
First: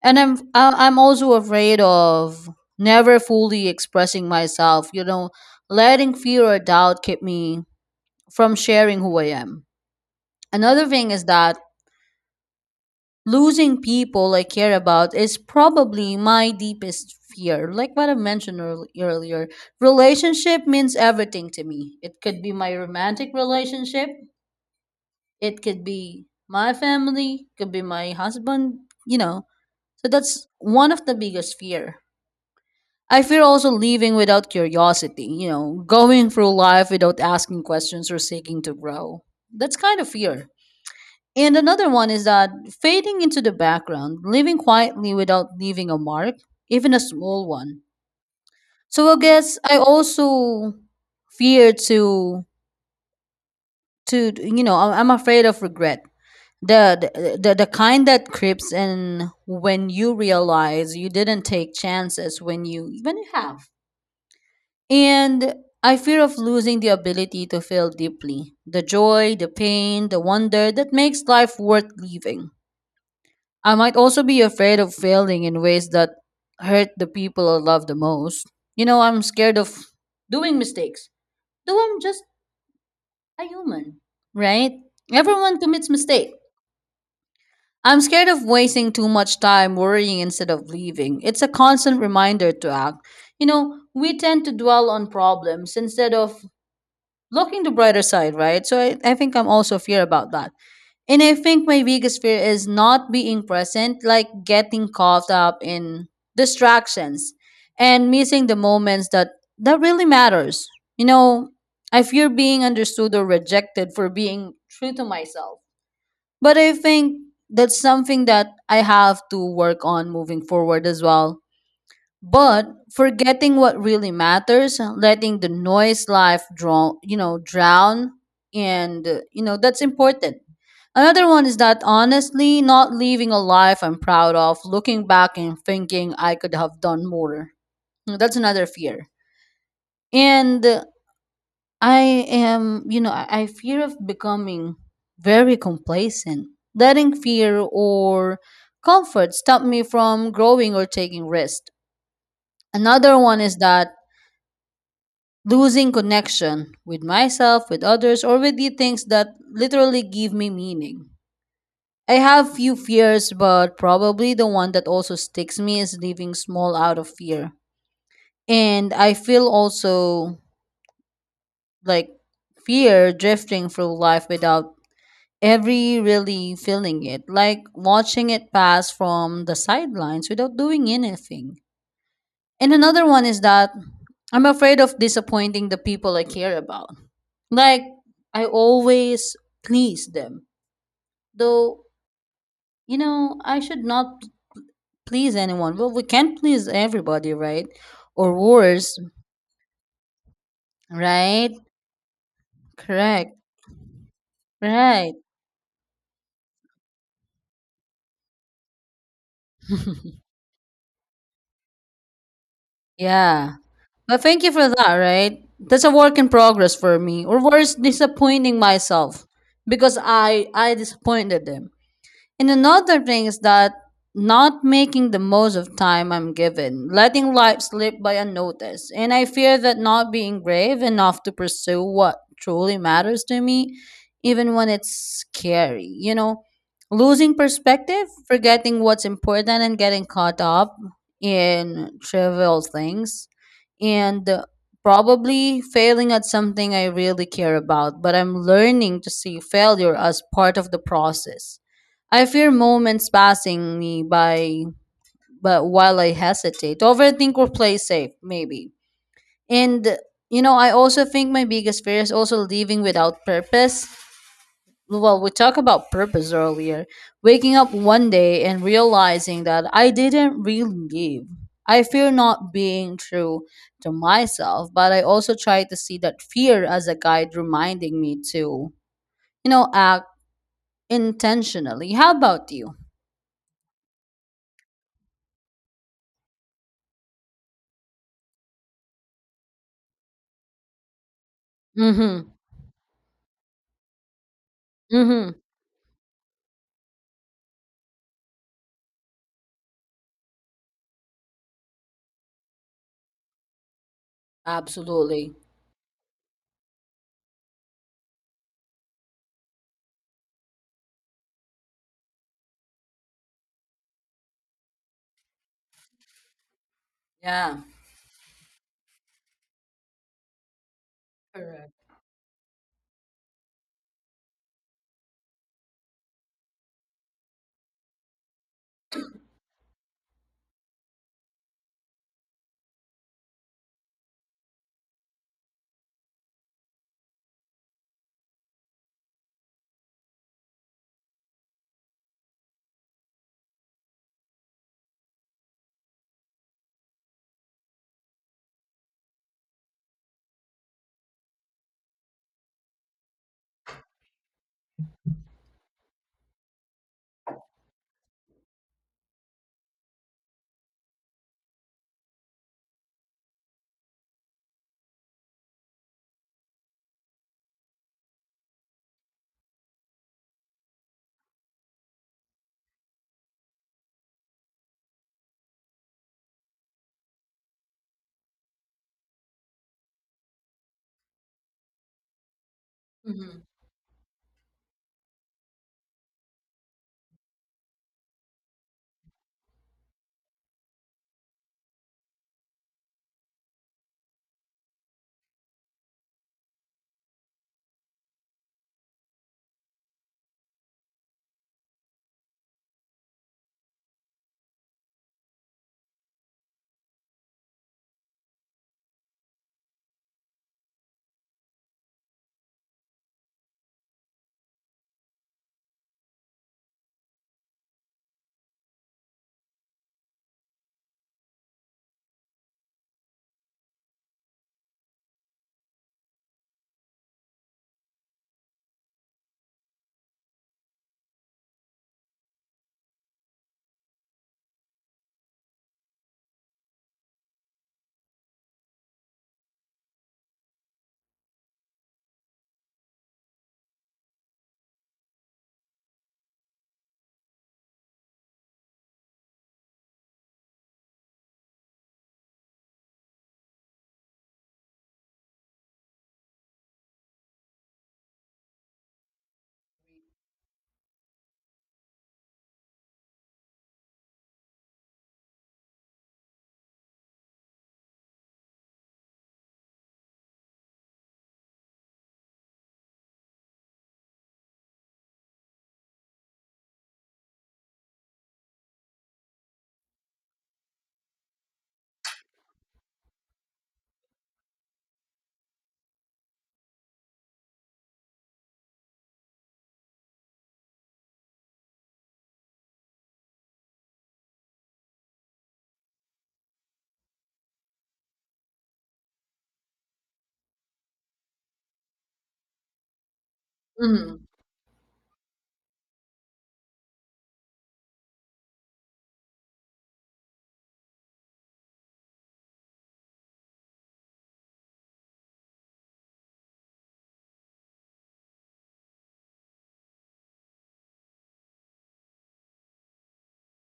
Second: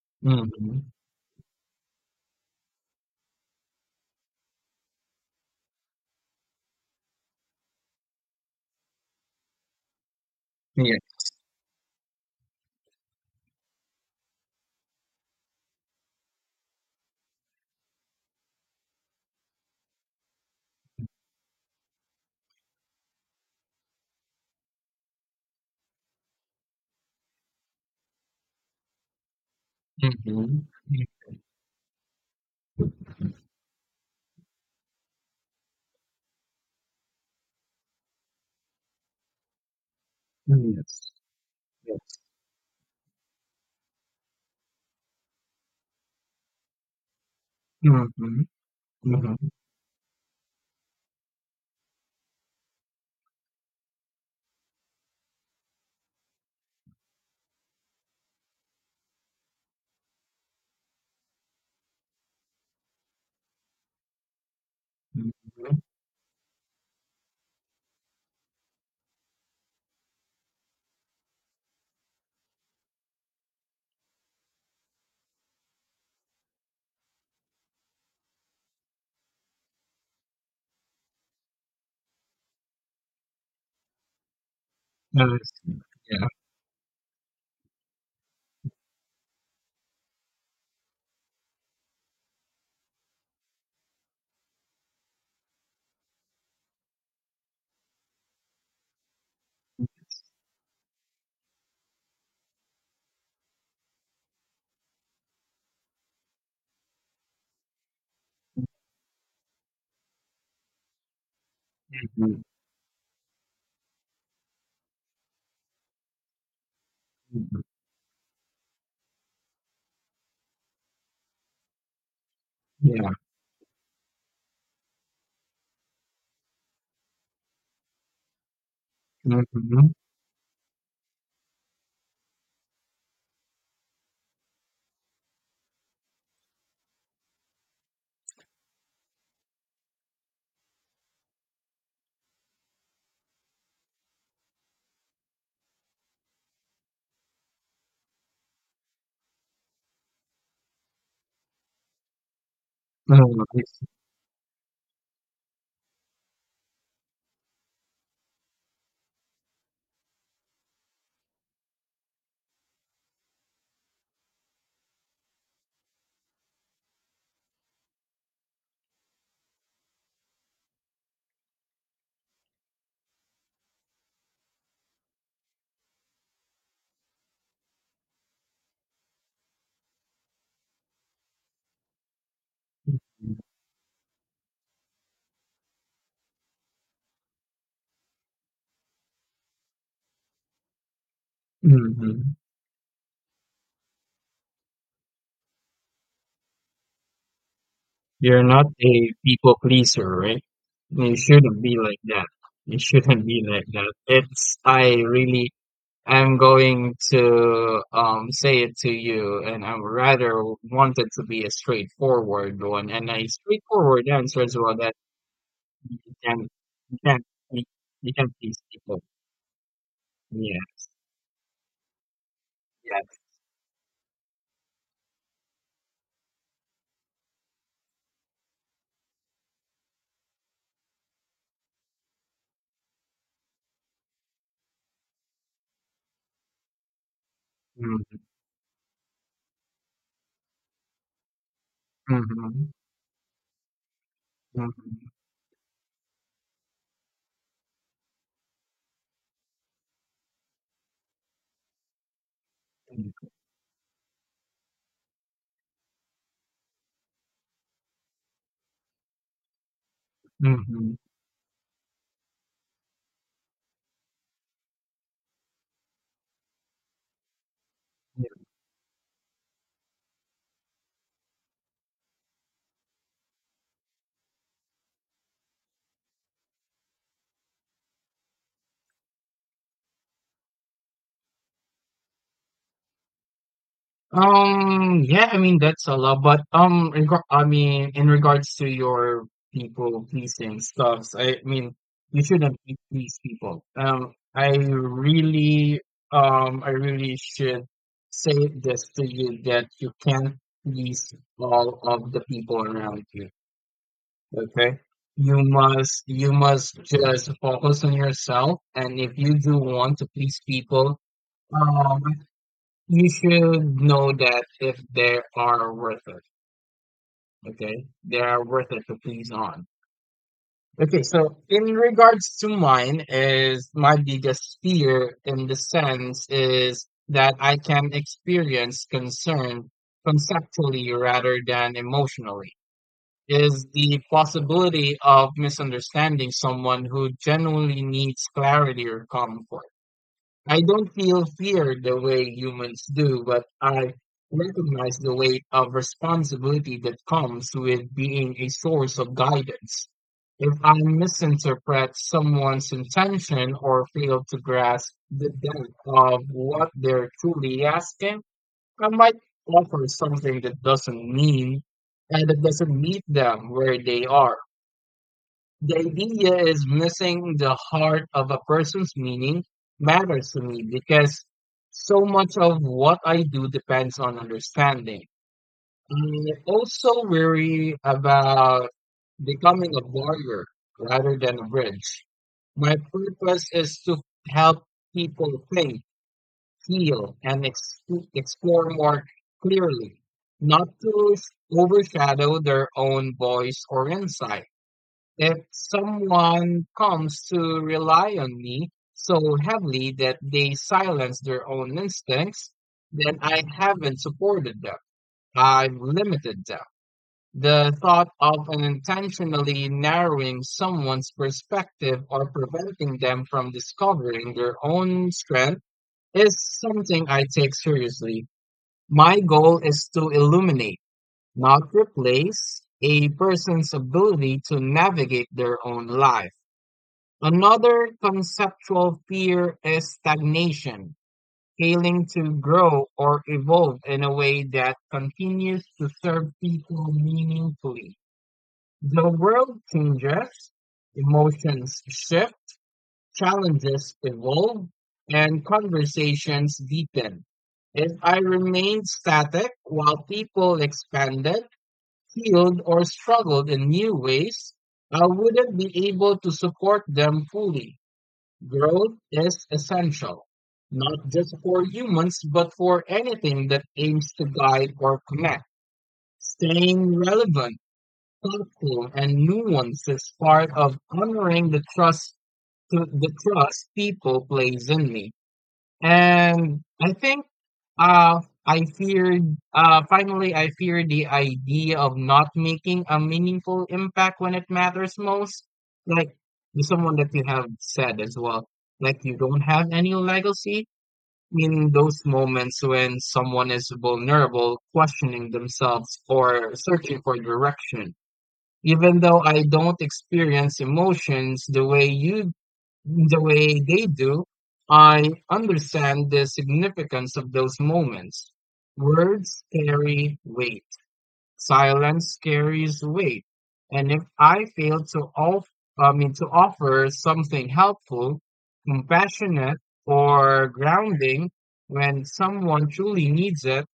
[SPEAKER 2] And I'm I-
[SPEAKER 1] Mhm.
[SPEAKER 2] I'm also afraid of never fully expressing myself, you know, letting fear or doubt keep me from sharing who I am. Another
[SPEAKER 1] Yes.
[SPEAKER 2] thing is that losing people I care about is probably my deepest fear. Like what I mentioned earl- earlier, relationship means everything to me. It could be my romantic relationship, it could be my family, could be my husband, you know. So that's
[SPEAKER 1] Mhm.
[SPEAKER 2] one of the biggest fear. I fear also leaving without curiosity, you know, going through life without asking questions or seeking to grow. That's kind of fear.
[SPEAKER 1] Mhm. Yes.
[SPEAKER 2] And another one
[SPEAKER 1] Yes.
[SPEAKER 2] is that fading into the background, living quietly without leaving a mark, even a small one.
[SPEAKER 1] Mhm.
[SPEAKER 2] So I
[SPEAKER 1] Mhm.
[SPEAKER 2] guess I also fear to to you know I- I'm afraid of regret. The, the the the kind that creeps in when you realize you didn't take chances when you when you have. And
[SPEAKER 1] Mhm.
[SPEAKER 2] I fear of losing the ability to feel deeply. The joy, the pain, the wonder that makes life worth living. I might also be afraid of failing in ways that hurt the people I love the most. You know, I'm scared of doing mistakes, though I'm just a human, right?
[SPEAKER 1] Yes.
[SPEAKER 2] Everyone commits
[SPEAKER 1] Yeah.
[SPEAKER 2] mistakes. I'm scared of wasting too much time worrying instead of leaving. It's a constant reminder to act. You know, we tend to dwell on problems instead of looking the brighter side, right? So I, I think I'm also fear about that. And I think my biggest fear is not being present, like getting caught up in distractions and missing the moments that that really matters. You know, I fear
[SPEAKER 1] Mhm.
[SPEAKER 2] being understood or rejected for being true to myself. But I think
[SPEAKER 1] Mhm.
[SPEAKER 2] that's something that I have to work on moving forward as well but
[SPEAKER 1] Yeah.
[SPEAKER 2] forgetting what really matters letting the noise life drown you know drown and uh, you know that's
[SPEAKER 1] Mhm.
[SPEAKER 2] important. Another one is that honestly not living a life I'm proud of, looking back and thinking I could have done more. That's another fear. And uh, I am you know i I fear of becoming very complacent, letting fear or comfort stop me from growing or taking risks. Another one
[SPEAKER 1] Oh,
[SPEAKER 2] is
[SPEAKER 1] I see.
[SPEAKER 2] that losing connection with myself, with others, or with the things that literally give me meaning. I have few fears, but probably the one that also sticks me is leaving small out of fear. And I feel also like fear drifting through life without every really feeling it, like watching it pass from the sidelines without doing anything. And another one
[SPEAKER 1] Mhm.
[SPEAKER 2] is that I'm afraid of disappointing the people I care about. Like I always please them. Though,
[SPEAKER 1] Mhm.
[SPEAKER 2] you know, I should not please anyone. Well, we can't please everybody, right? Or
[SPEAKER 1] You're not
[SPEAKER 2] worse,
[SPEAKER 1] a people pleaser, right? You
[SPEAKER 2] right?
[SPEAKER 1] shouldn't be like that. You shouldn't
[SPEAKER 2] Correct.
[SPEAKER 1] be like that. It's I
[SPEAKER 2] Right.
[SPEAKER 1] really, I'm going to um, say it to you, and I rather wanted to be a straightforward one, and a
[SPEAKER 2] Yeah.
[SPEAKER 1] straightforward
[SPEAKER 2] But
[SPEAKER 1] answer
[SPEAKER 2] thank you
[SPEAKER 1] as
[SPEAKER 2] for
[SPEAKER 1] well
[SPEAKER 2] that,
[SPEAKER 1] that
[SPEAKER 2] right? That's a
[SPEAKER 1] you
[SPEAKER 2] work in
[SPEAKER 1] can
[SPEAKER 2] progress
[SPEAKER 1] you
[SPEAKER 2] for
[SPEAKER 1] can
[SPEAKER 2] me. Or
[SPEAKER 1] you,
[SPEAKER 2] worse,
[SPEAKER 1] you can please
[SPEAKER 2] disappointing
[SPEAKER 1] people.
[SPEAKER 2] myself because I
[SPEAKER 1] Yeah.
[SPEAKER 2] I disappointed them. And another
[SPEAKER 1] Yes.
[SPEAKER 2] thing is that not making the most of time I'm given, letting life slip by unnoticed. And I fear that not being brave enough to pursue what truly matters to me, even when it's scary. You know, losing perspective,
[SPEAKER 1] Mm-hmm.
[SPEAKER 2] forgetting what's important, and getting caught up in trivial
[SPEAKER 1] Mm-hmm.
[SPEAKER 2] things. And uh,
[SPEAKER 1] Mm-hmm.
[SPEAKER 2] probably failing at something I really care about, but I'm learning to see failure as part of the process. I fear moments passing me by, but while I hesitate, overthink or play safe, maybe. And you know,
[SPEAKER 1] Mm-hmm.
[SPEAKER 2] I
[SPEAKER 1] Mm-hmm.
[SPEAKER 2] also think my biggest fear is also leaving without purpose. Well, we talked about purpose earlier. Waking up one day and realizing that I didn't really leave. I fear not being true to myself, but I also try to see that fear as a guide reminding me to, you know, act intentionally. How about you?
[SPEAKER 1] Um, yeah, I mean that's a lot, but um, regar- I mean in regards to your people pleasing stuffs, I mean you
[SPEAKER 2] Mm-hmm.
[SPEAKER 1] shouldn't be please people. Um, I
[SPEAKER 2] Mm-hmm.
[SPEAKER 1] really, um, I really should say this to you that you can't please all of the people around you. Okay,
[SPEAKER 2] Absolutely.
[SPEAKER 1] you must, you must just focus on yourself, and if you do want to please people, um, you should know that if they are worth it,
[SPEAKER 2] Yeah.
[SPEAKER 1] okay? They are worth it to please on. Okay, so in
[SPEAKER 2] Correct.
[SPEAKER 1] regards to mine is my biggest fear in the sense is that I can experience concern conceptually rather than emotionally. Is the possibility of misunderstanding someone who genuinely needs clarity or comfort. I don't feel fear the way humans do, but I recognize the weight of responsibility that comes with being a source of guidance. If I misinterpret someone's intention or fail to grasp the depth of what they're truly asking, I might offer something that doesn't mean and that doesn't meet them where they are. The idea is missing the heart of a person's meaning matters to me because so much of what I do depends on understanding. I also worry about becoming a barrier rather than a bridge. My purpose
[SPEAKER 2] Hmm.
[SPEAKER 1] is to help people think, heal, and ex- explore more clearly, not to overshadow their own voice or insight. If someone comes to rely on me so heavily that they silence their own instincts, then I haven't supported them. I've limited them. The thought of unintentionally narrowing someone's perspective or preventing them from discovering their own strength is something I take seriously. My goal is to illuminate, not replace, a person's ability to navigate their own life. Another conceptual fear is stagnation, failing to grow or evolve in a way that continues to serve people meaningfully. The world changes, emotions shift, challenges evolve, and conversations deepen. If I remained static while people expanded, healed, or struggled in new ways, I wouldn't be able to support them fully. Growth is essential, not just for humans, but for anything that aims to guide or connect. Staying relevant, thoughtful, and nuanced is part of honoring the trust, the trust people place in me. And I think uh I feared uh finally I feared the idea of not making a meaningful impact when it matters most. Like to someone that you have said as well. Like you don't have any legacy in those moments when someone is vulnerable, questioning themselves or searching for direction. Even though I don't experience emotions the way you the way they do,
[SPEAKER 2] Hmm.
[SPEAKER 1] I understand the significance of those moments. Words carry weight, silence carries weight. And if I fail to off, I mean, to offer something helpful, compassionate, or grounding when someone truly needs it,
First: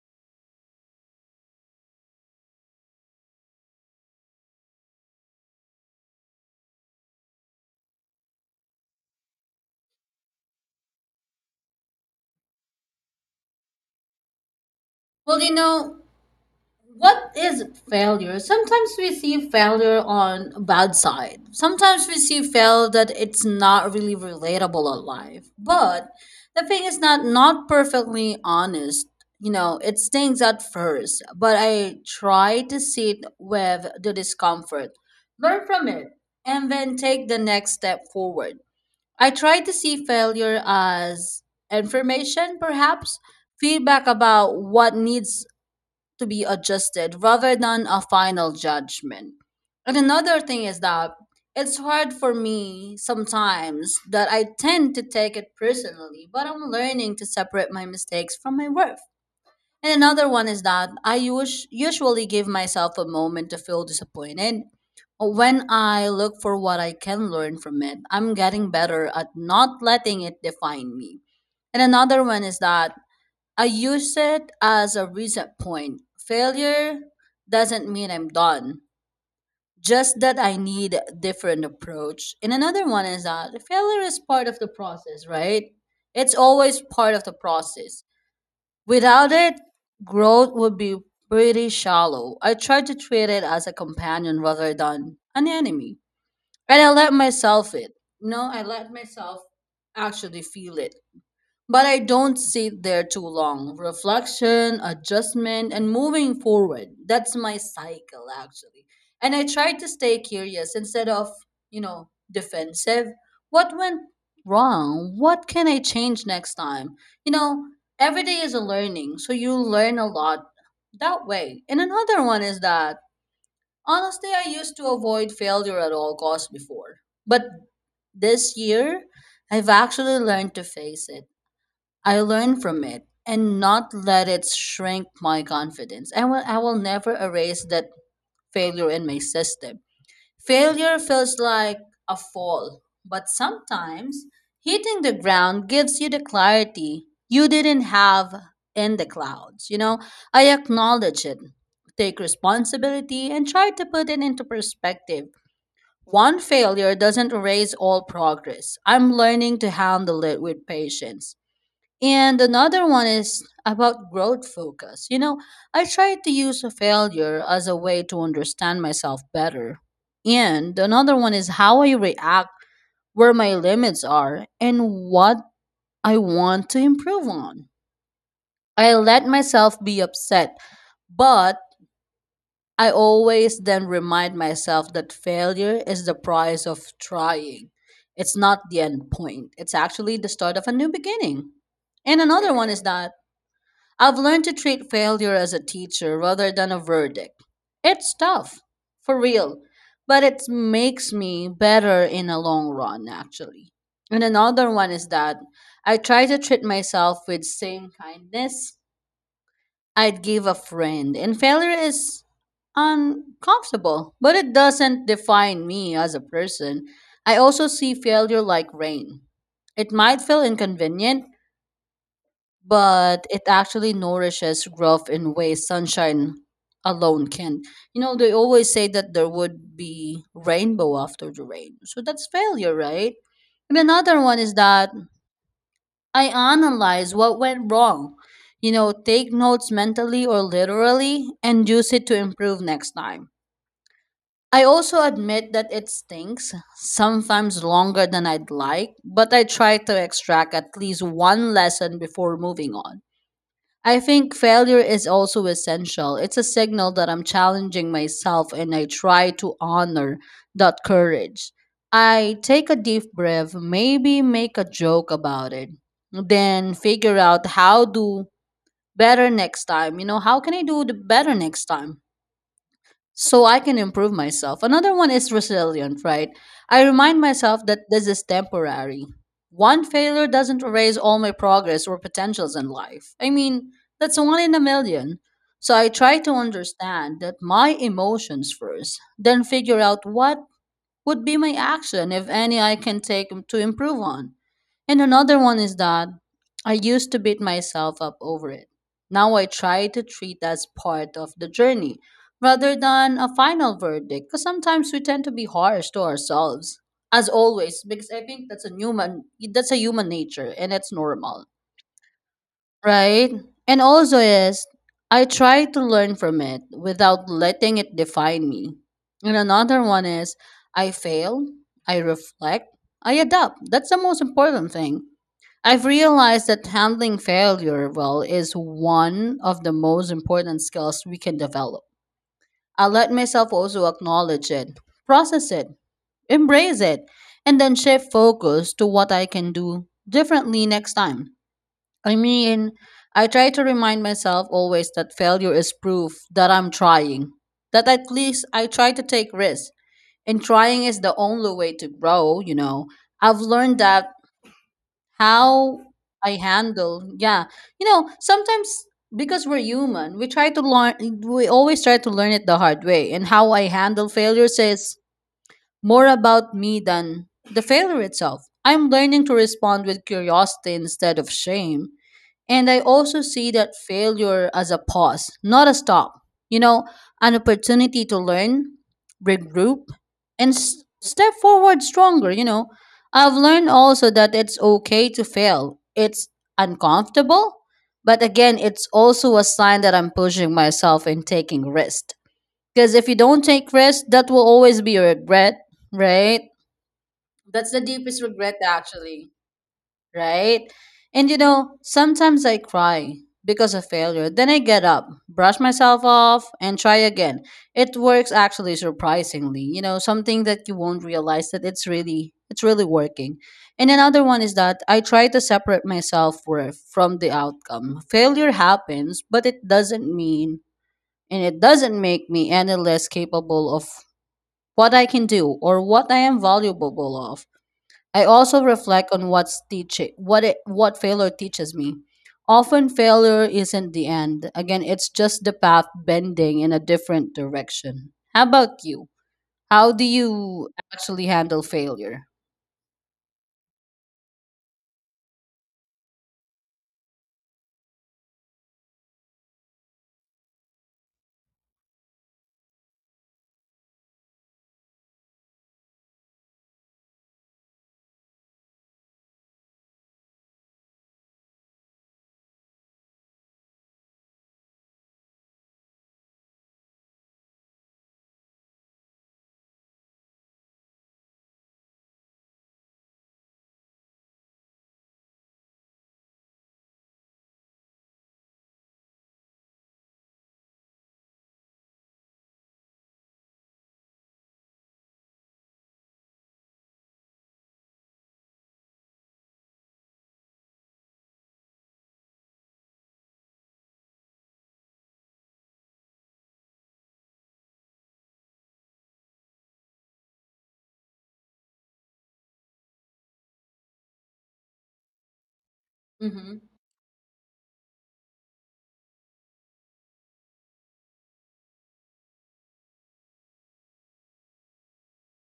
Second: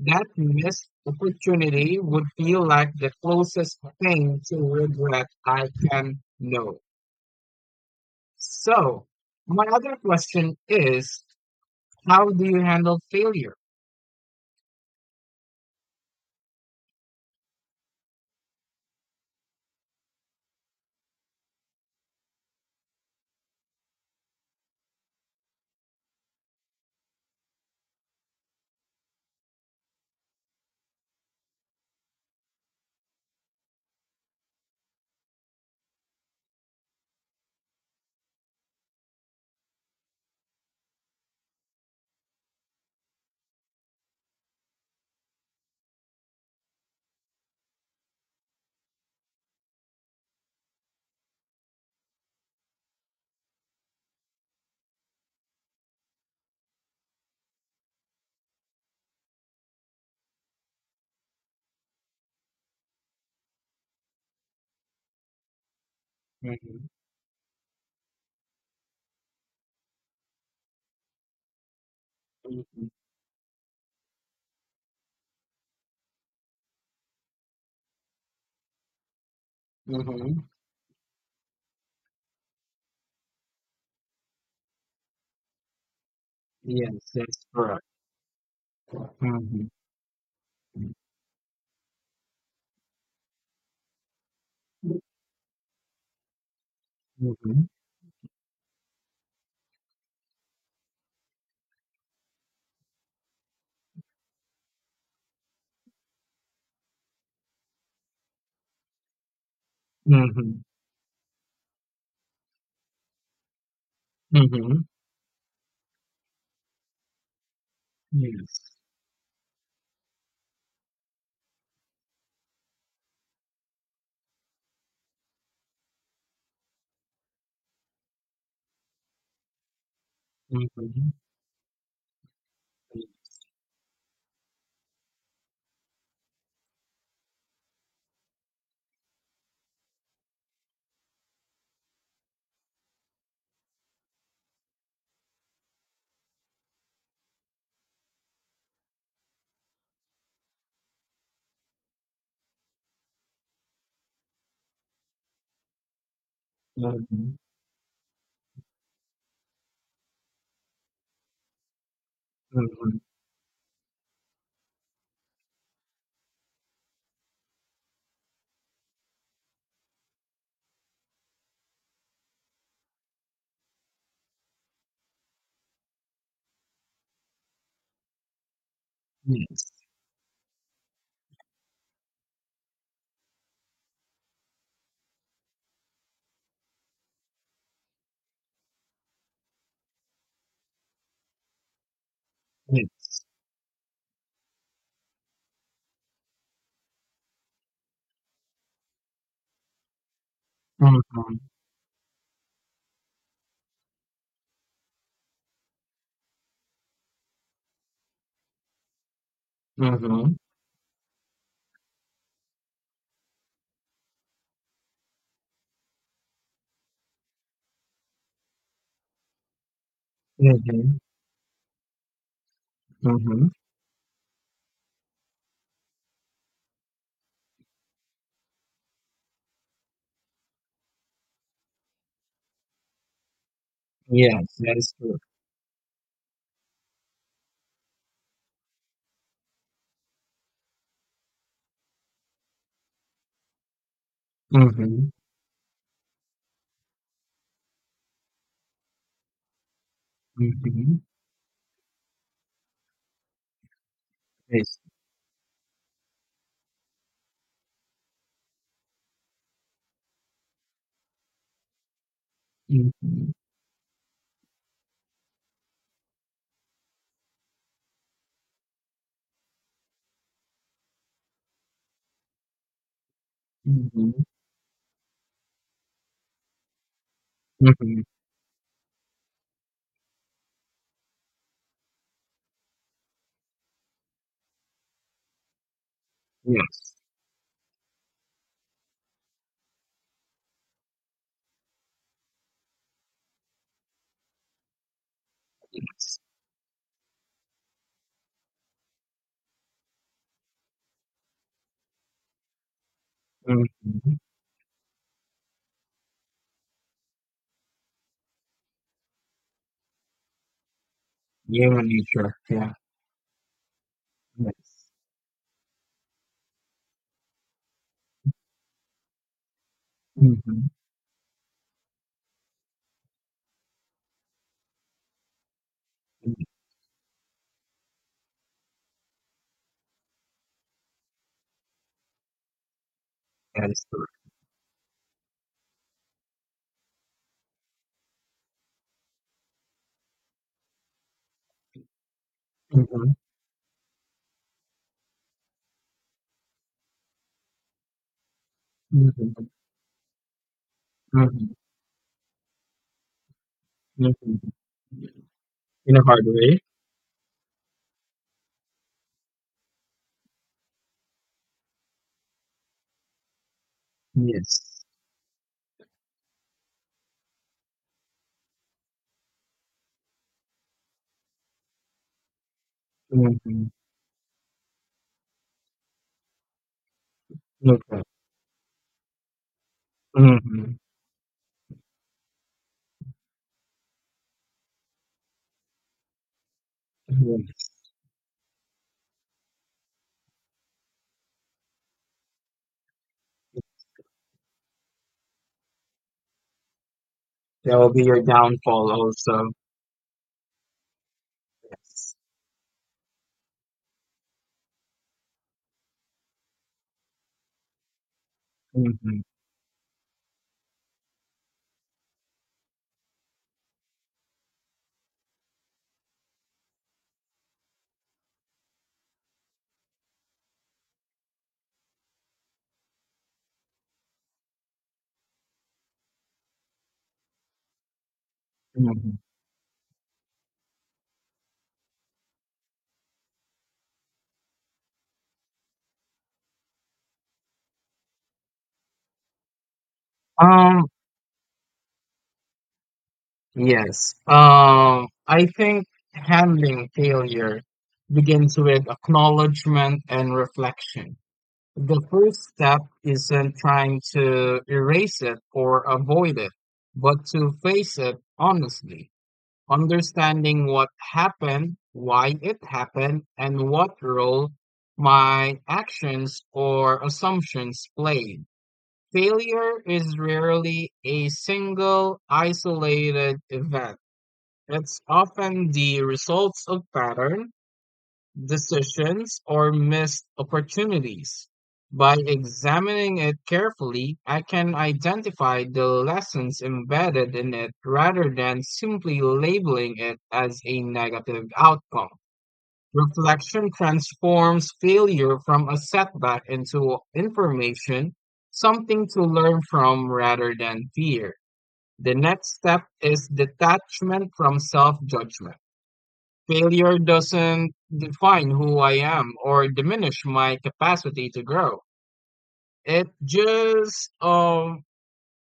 [SPEAKER 1] that missed opportunity would feel like the closest thing to regret I can know. So, my other question is, how do you handle failure?
[SPEAKER 2] Well, you know, what is failure? Sometimes we see failure on a bad side. Sometimes we see fail that it's not really relatable on life. But the thing is not not perfectly honest. You know, it stings at first, but I try to sit with the discomfort, learn from it, and then take the next step forward. I try to see failure as information, perhaps feedback about what needs to be adjusted rather than a final judgment. And another thing is that it's hard for me sometimes that I tend to take it personally, but I'm learning to separate my mistakes from my worth. And another one is that I us- usually give myself a moment to feel disappointed. When I look for what
[SPEAKER 1] Mm-hmm.
[SPEAKER 2] I can learn from it, I'm getting better at not letting it define me. And another one is
[SPEAKER 1] Mm-hmm.
[SPEAKER 2] that I use it as a reset point. Failure doesn't mean I'm done, just
[SPEAKER 1] hmm
[SPEAKER 2] that I need a different approach. And another one is that failure is part of the process, right? It's always
[SPEAKER 1] Yes,
[SPEAKER 2] part of the
[SPEAKER 1] that's correct.
[SPEAKER 2] process. Without it,
[SPEAKER 1] Mm-hmm.
[SPEAKER 2] growth would be pretty shallow. I try to treat it as a companion rather than an enemy. And I let
[SPEAKER 1] Mm-hmm.
[SPEAKER 2] myself it. No, I let myself actually feel it. But I don't sit there too long. Reflection, adjustment, and moving forward. That's my cycle, actually. And I try to stay
[SPEAKER 1] Mm-hmm.
[SPEAKER 2] curious instead of, you know, defensive. What went
[SPEAKER 1] Mm-hmm.
[SPEAKER 2] wrong? What can I change next time? You know, every day is a
[SPEAKER 1] Yes.
[SPEAKER 2] learning, so you learn a lot that way. And another one is that honestly, I used to avoid failure at all costs before. But this year, I've actually learned to face
[SPEAKER 1] Mm-hmm.
[SPEAKER 2] it. I learn from it and not let it shrink my confidence. I will, I will never erase that failure in my system. Failure feels like a fall, but sometimes hitting the ground gives you the clarity you didn't have in the clouds. You know, I acknowledge it, take responsibility, and try to put it into perspective. One
[SPEAKER 1] Yes.
[SPEAKER 2] failure
[SPEAKER 1] Mm-hmm.
[SPEAKER 2] doesn't erase all progress. I'm learning to handle it with patience. And another
[SPEAKER 1] Mm-hmm.
[SPEAKER 2] one is about growth focus. You know, I tried to use a failure as a way to understand myself better. And another one is how I react, where my limits are, and what I want to improve on. I let
[SPEAKER 1] Yes.
[SPEAKER 2] myself be upset, but I always then remind myself that failure is the price of trying. It's not the end point, it's actually the start of a new beginning. And another one is that
[SPEAKER 1] Yes.
[SPEAKER 2] I've learned to treat failure as a teacher rather than a verdict. It's tough, for real, but it makes
[SPEAKER 1] Mm-hmm.
[SPEAKER 2] me better in the long run, actually. And another one is that I try to treat myself with same kindness
[SPEAKER 1] Mm-hmm.
[SPEAKER 2] I'd
[SPEAKER 1] Mm-hmm.
[SPEAKER 2] give a friend. And failure is uncomfortable, but it doesn't define me as a person. I also see failure like rain. It might feel inconvenient, but it
[SPEAKER 1] Mm-hmm.
[SPEAKER 2] actually nourishes growth in ways sunshine alone can. You know, they always say that there would be rainbow after the rain. So that's failure, right? And another one
[SPEAKER 1] Yes,
[SPEAKER 2] is
[SPEAKER 1] that
[SPEAKER 2] that
[SPEAKER 1] is true.
[SPEAKER 2] I analyze what went wrong. You know, take notes mentally or literally and use it to improve next time. I also
[SPEAKER 1] Mm-hmm.
[SPEAKER 2] admit that it stinks, sometimes longer than I'd like, but I try to extract at
[SPEAKER 1] Mm-hmm.
[SPEAKER 2] least one lesson before moving on. I think
[SPEAKER 1] Yes.
[SPEAKER 2] failure is also essential. It's a signal that I'm challenging myself and I try to honor that courage. I take a deep
[SPEAKER 1] Mm-hmm.
[SPEAKER 2] breath, maybe make a joke about it, then figure out how do better next time. You know, how can I do the better next time? So I can improve
[SPEAKER 1] Mm-hmm.
[SPEAKER 2] myself. Another one is resilient, right? I remind myself that
[SPEAKER 1] Mm-hmm.
[SPEAKER 2] this is temporary. One failure doesn't erase all my progress or potentials in life. I mean, that's one in a million. So I try to
[SPEAKER 1] Yes.
[SPEAKER 2] understand that my emotions first, then figure out what would be my action, if any I can take to improve on. And another one is that
[SPEAKER 1] Yes.
[SPEAKER 2] I used to beat myself up over it. Now I try to treat as part of the journey rather than a final
[SPEAKER 1] Mm-hmm.
[SPEAKER 2] verdict because sometimes we tend to be harsh to ourselves as always because I think that's a human that's a human nature and it's normal.
[SPEAKER 1] Human nature, yeah.
[SPEAKER 2] Right? And also is
[SPEAKER 1] Yes.
[SPEAKER 2] I try to learn from it without letting it define me. And another one is
[SPEAKER 1] Mhm.
[SPEAKER 2] I fail, I reflect, I adapt. That's the most important thing. I've
[SPEAKER 1] Mm,
[SPEAKER 2] realized that handling failure well is one of the most important skills we can develop. I let myself
[SPEAKER 1] that is
[SPEAKER 2] also
[SPEAKER 1] correct.
[SPEAKER 2] acknowledge it, process it, embrace it, and then shift focus to what I can do differently next time. I mean,
[SPEAKER 1] Mhm.
[SPEAKER 2] I try to remind myself always that failure is proof that I'm trying. That at least I try to take
[SPEAKER 1] Mhm.
[SPEAKER 2] risks. And trying is the only
[SPEAKER 1] Mhm.
[SPEAKER 2] way to grow, you know. I've learned that
[SPEAKER 1] Mhm.
[SPEAKER 2] how
[SPEAKER 1] In a hard
[SPEAKER 2] I
[SPEAKER 1] way?
[SPEAKER 2] handle, yeah. You know, sometimes because we're human, we try to learn, we always try to learn it the hard way. And how I handle failures
[SPEAKER 1] Yes.
[SPEAKER 2] is more about me than the failure itself. I'm learning to respond with curiosity instead of shame and I also see
[SPEAKER 1] Mhm.
[SPEAKER 2] that failure as a pause, not a stop. You know, an
[SPEAKER 1] Okay.
[SPEAKER 2] opportunity to learn, regroup, and
[SPEAKER 1] Mhm.
[SPEAKER 2] s- step forward stronger. You know, I've learned also that it's okay to fail. It's uncomfortable,
[SPEAKER 1] Yes.
[SPEAKER 2] but again, it's also a sign that I'm pushing myself and taking risks. Because if you don't take risks, that will always be a regret, right? That's
[SPEAKER 1] That
[SPEAKER 2] the
[SPEAKER 1] will be your
[SPEAKER 2] deepest regret,
[SPEAKER 1] downfall
[SPEAKER 2] actually,
[SPEAKER 1] also.
[SPEAKER 2] right? And you know,
[SPEAKER 1] Yes.
[SPEAKER 2] sometimes I cry because of failure. Then I get up, brush myself off, and try again. It works actually
[SPEAKER 1] Mhm.
[SPEAKER 2] surprisingly. You know, something that you won't realize that it's really it's really working. And another one is that I try to separate my self worth from the outcome. Failure happens, but it doesn't mean and it doesn't make me any less capable of what I can do or what I am valuable of. I also reflect
[SPEAKER 1] Mhm.
[SPEAKER 2] on what's teaching what it what failure teaches me. Often failure isn't the end. Again, it's just the path bending in a different direction. How about you? How do you
[SPEAKER 1] Um,
[SPEAKER 2] actually handle failure?
[SPEAKER 1] yes. Um, I think handling failure begins with acknowledgement and reflection. The first step isn't trying to erase it or avoid it, but to face it honestly, understanding what happened, why it happened, and what role my actions or assumptions played. Failure is rarely a single isolated event. It's often the results of patterns, decisions, or missed opportunities. By examining it carefully, I can identify the lessons embedded in it rather than simply labeling it as a negative outcome. Reflection transforms failure from a setback into information, something to learn from rather than fear. The next step is detachment from self judgment.
[SPEAKER 2] Mm-hmm.
[SPEAKER 1] Failure doesn't define who I am or diminish my capacity to grow. It just um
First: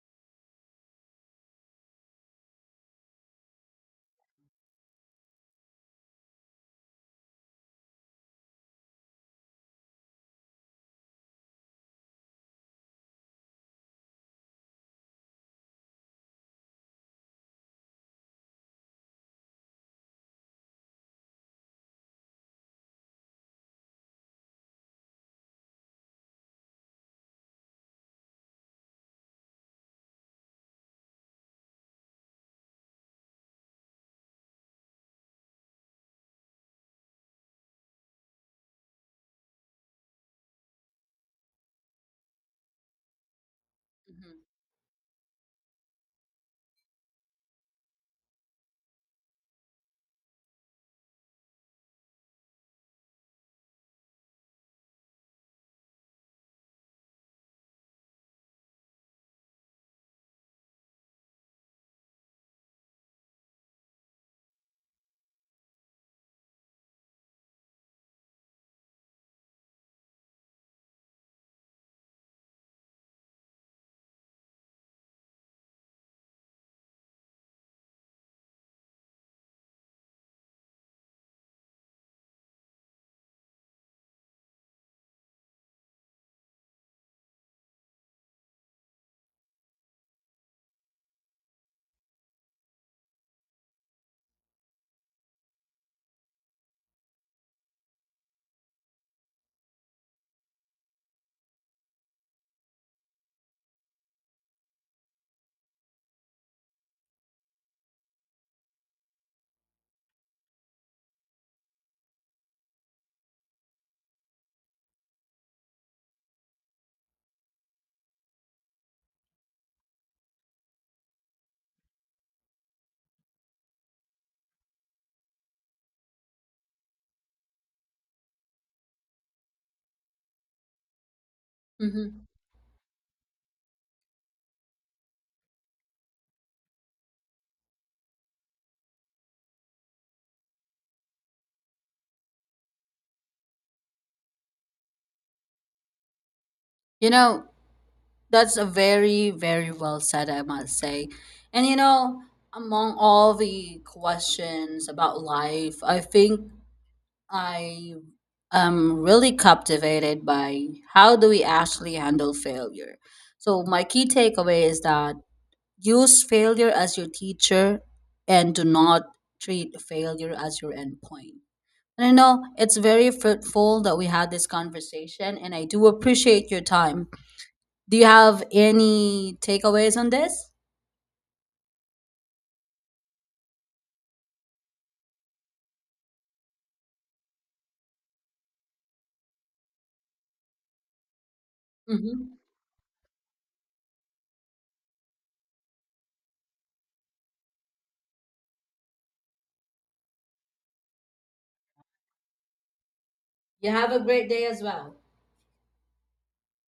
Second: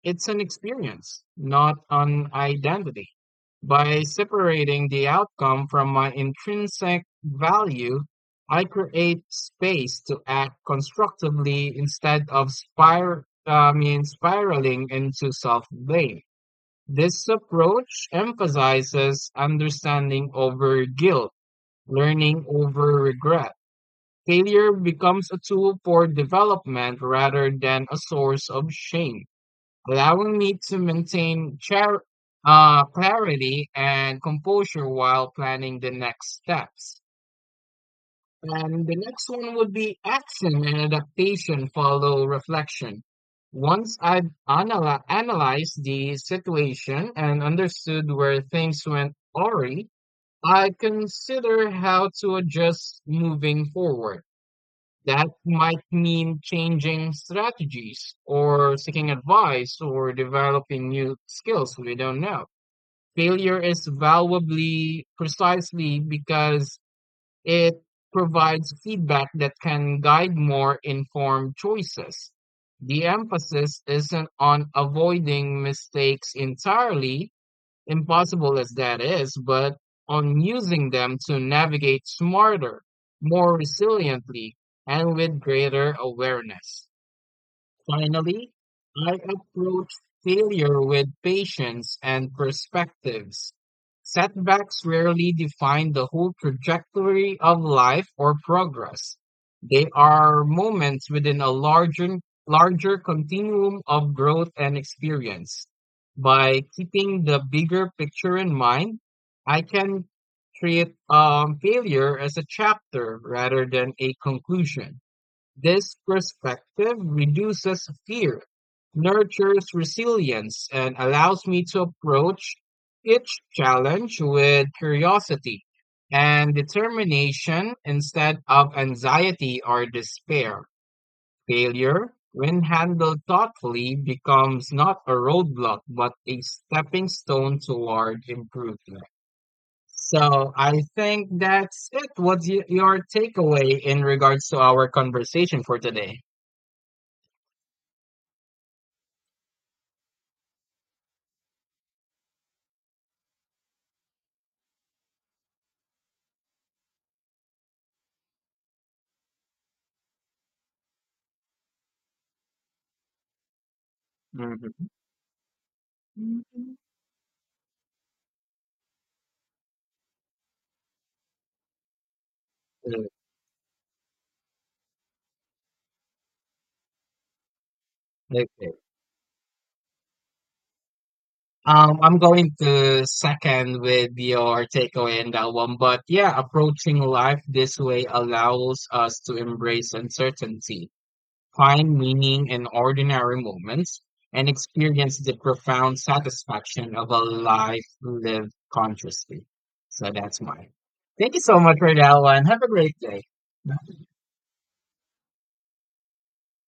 [SPEAKER 1] it's an experience, not an identity. By separating the outcome from my intrinsic value, I create space to act constructively instead of spir- I mean, spiraling into self blame. This approach emphasizes understanding over guilt, learning over regret. Failure becomes a tool for development rather than a source of shame, allowing me to maintain char- uh, clarity and composure while planning the next steps. And the next one would be action and adaptation follow reflection. Once I've
[SPEAKER 2] Mm-hmm.
[SPEAKER 1] analy- analyzed the situation and understood where things went awry, I consider how to adjust moving forward. That might mean changing strategies or seeking advice or developing new skills we don't know. Failure is valuable precisely because it provides feedback that can guide more informed choices. The emphasis isn't on avoiding mistakes entirely, impossible as that is, but on using them to navigate smarter, more resiliently, and with greater awareness. Finally, I approach failure with patience and perspectives. Setbacks rarely define the whole trajectory of life or progress. They are moments within a larger, larger continuum of growth and experience. By keeping the bigger picture in mind, I can treat um, failure as a chapter rather than a conclusion. This perspective reduces fear, nurtures resilience, and allows me to approach each challenge with curiosity and determination instead of anxiety or despair. Failure,
[SPEAKER 2] Mm-hmm.
[SPEAKER 1] when handled thoughtfully, becomes not a roadblock but a stepping stone toward improvement. So I think that's it. What's y- your takeaway in regards to our conversation for today?
[SPEAKER 2] You know, that's a very, very well said, I must say. And you know, among all the questions about life, I think I am really captivated by how do we actually handle failure. So my key takeaway
[SPEAKER 1] Mhm.
[SPEAKER 2] is that use
[SPEAKER 1] Mm,
[SPEAKER 2] failure as your teacher and do not treat failure as your endpoint. And I know it's very fruitful that we had this conversation and I do appreciate your time. Do you have
[SPEAKER 1] Okay.
[SPEAKER 2] any takeaways on this?
[SPEAKER 1] Um, I'm going to second with your takeaway in that one, but yeah, approaching life this way allows us to embrace uncertainty, find
[SPEAKER 2] Hmm.
[SPEAKER 1] meaning in ordinary moments, and experience the profound satisfaction of a life lived consciously. So that's mine. Thank you so much for that one. Have a great day.
[SPEAKER 2] You have a great day as well.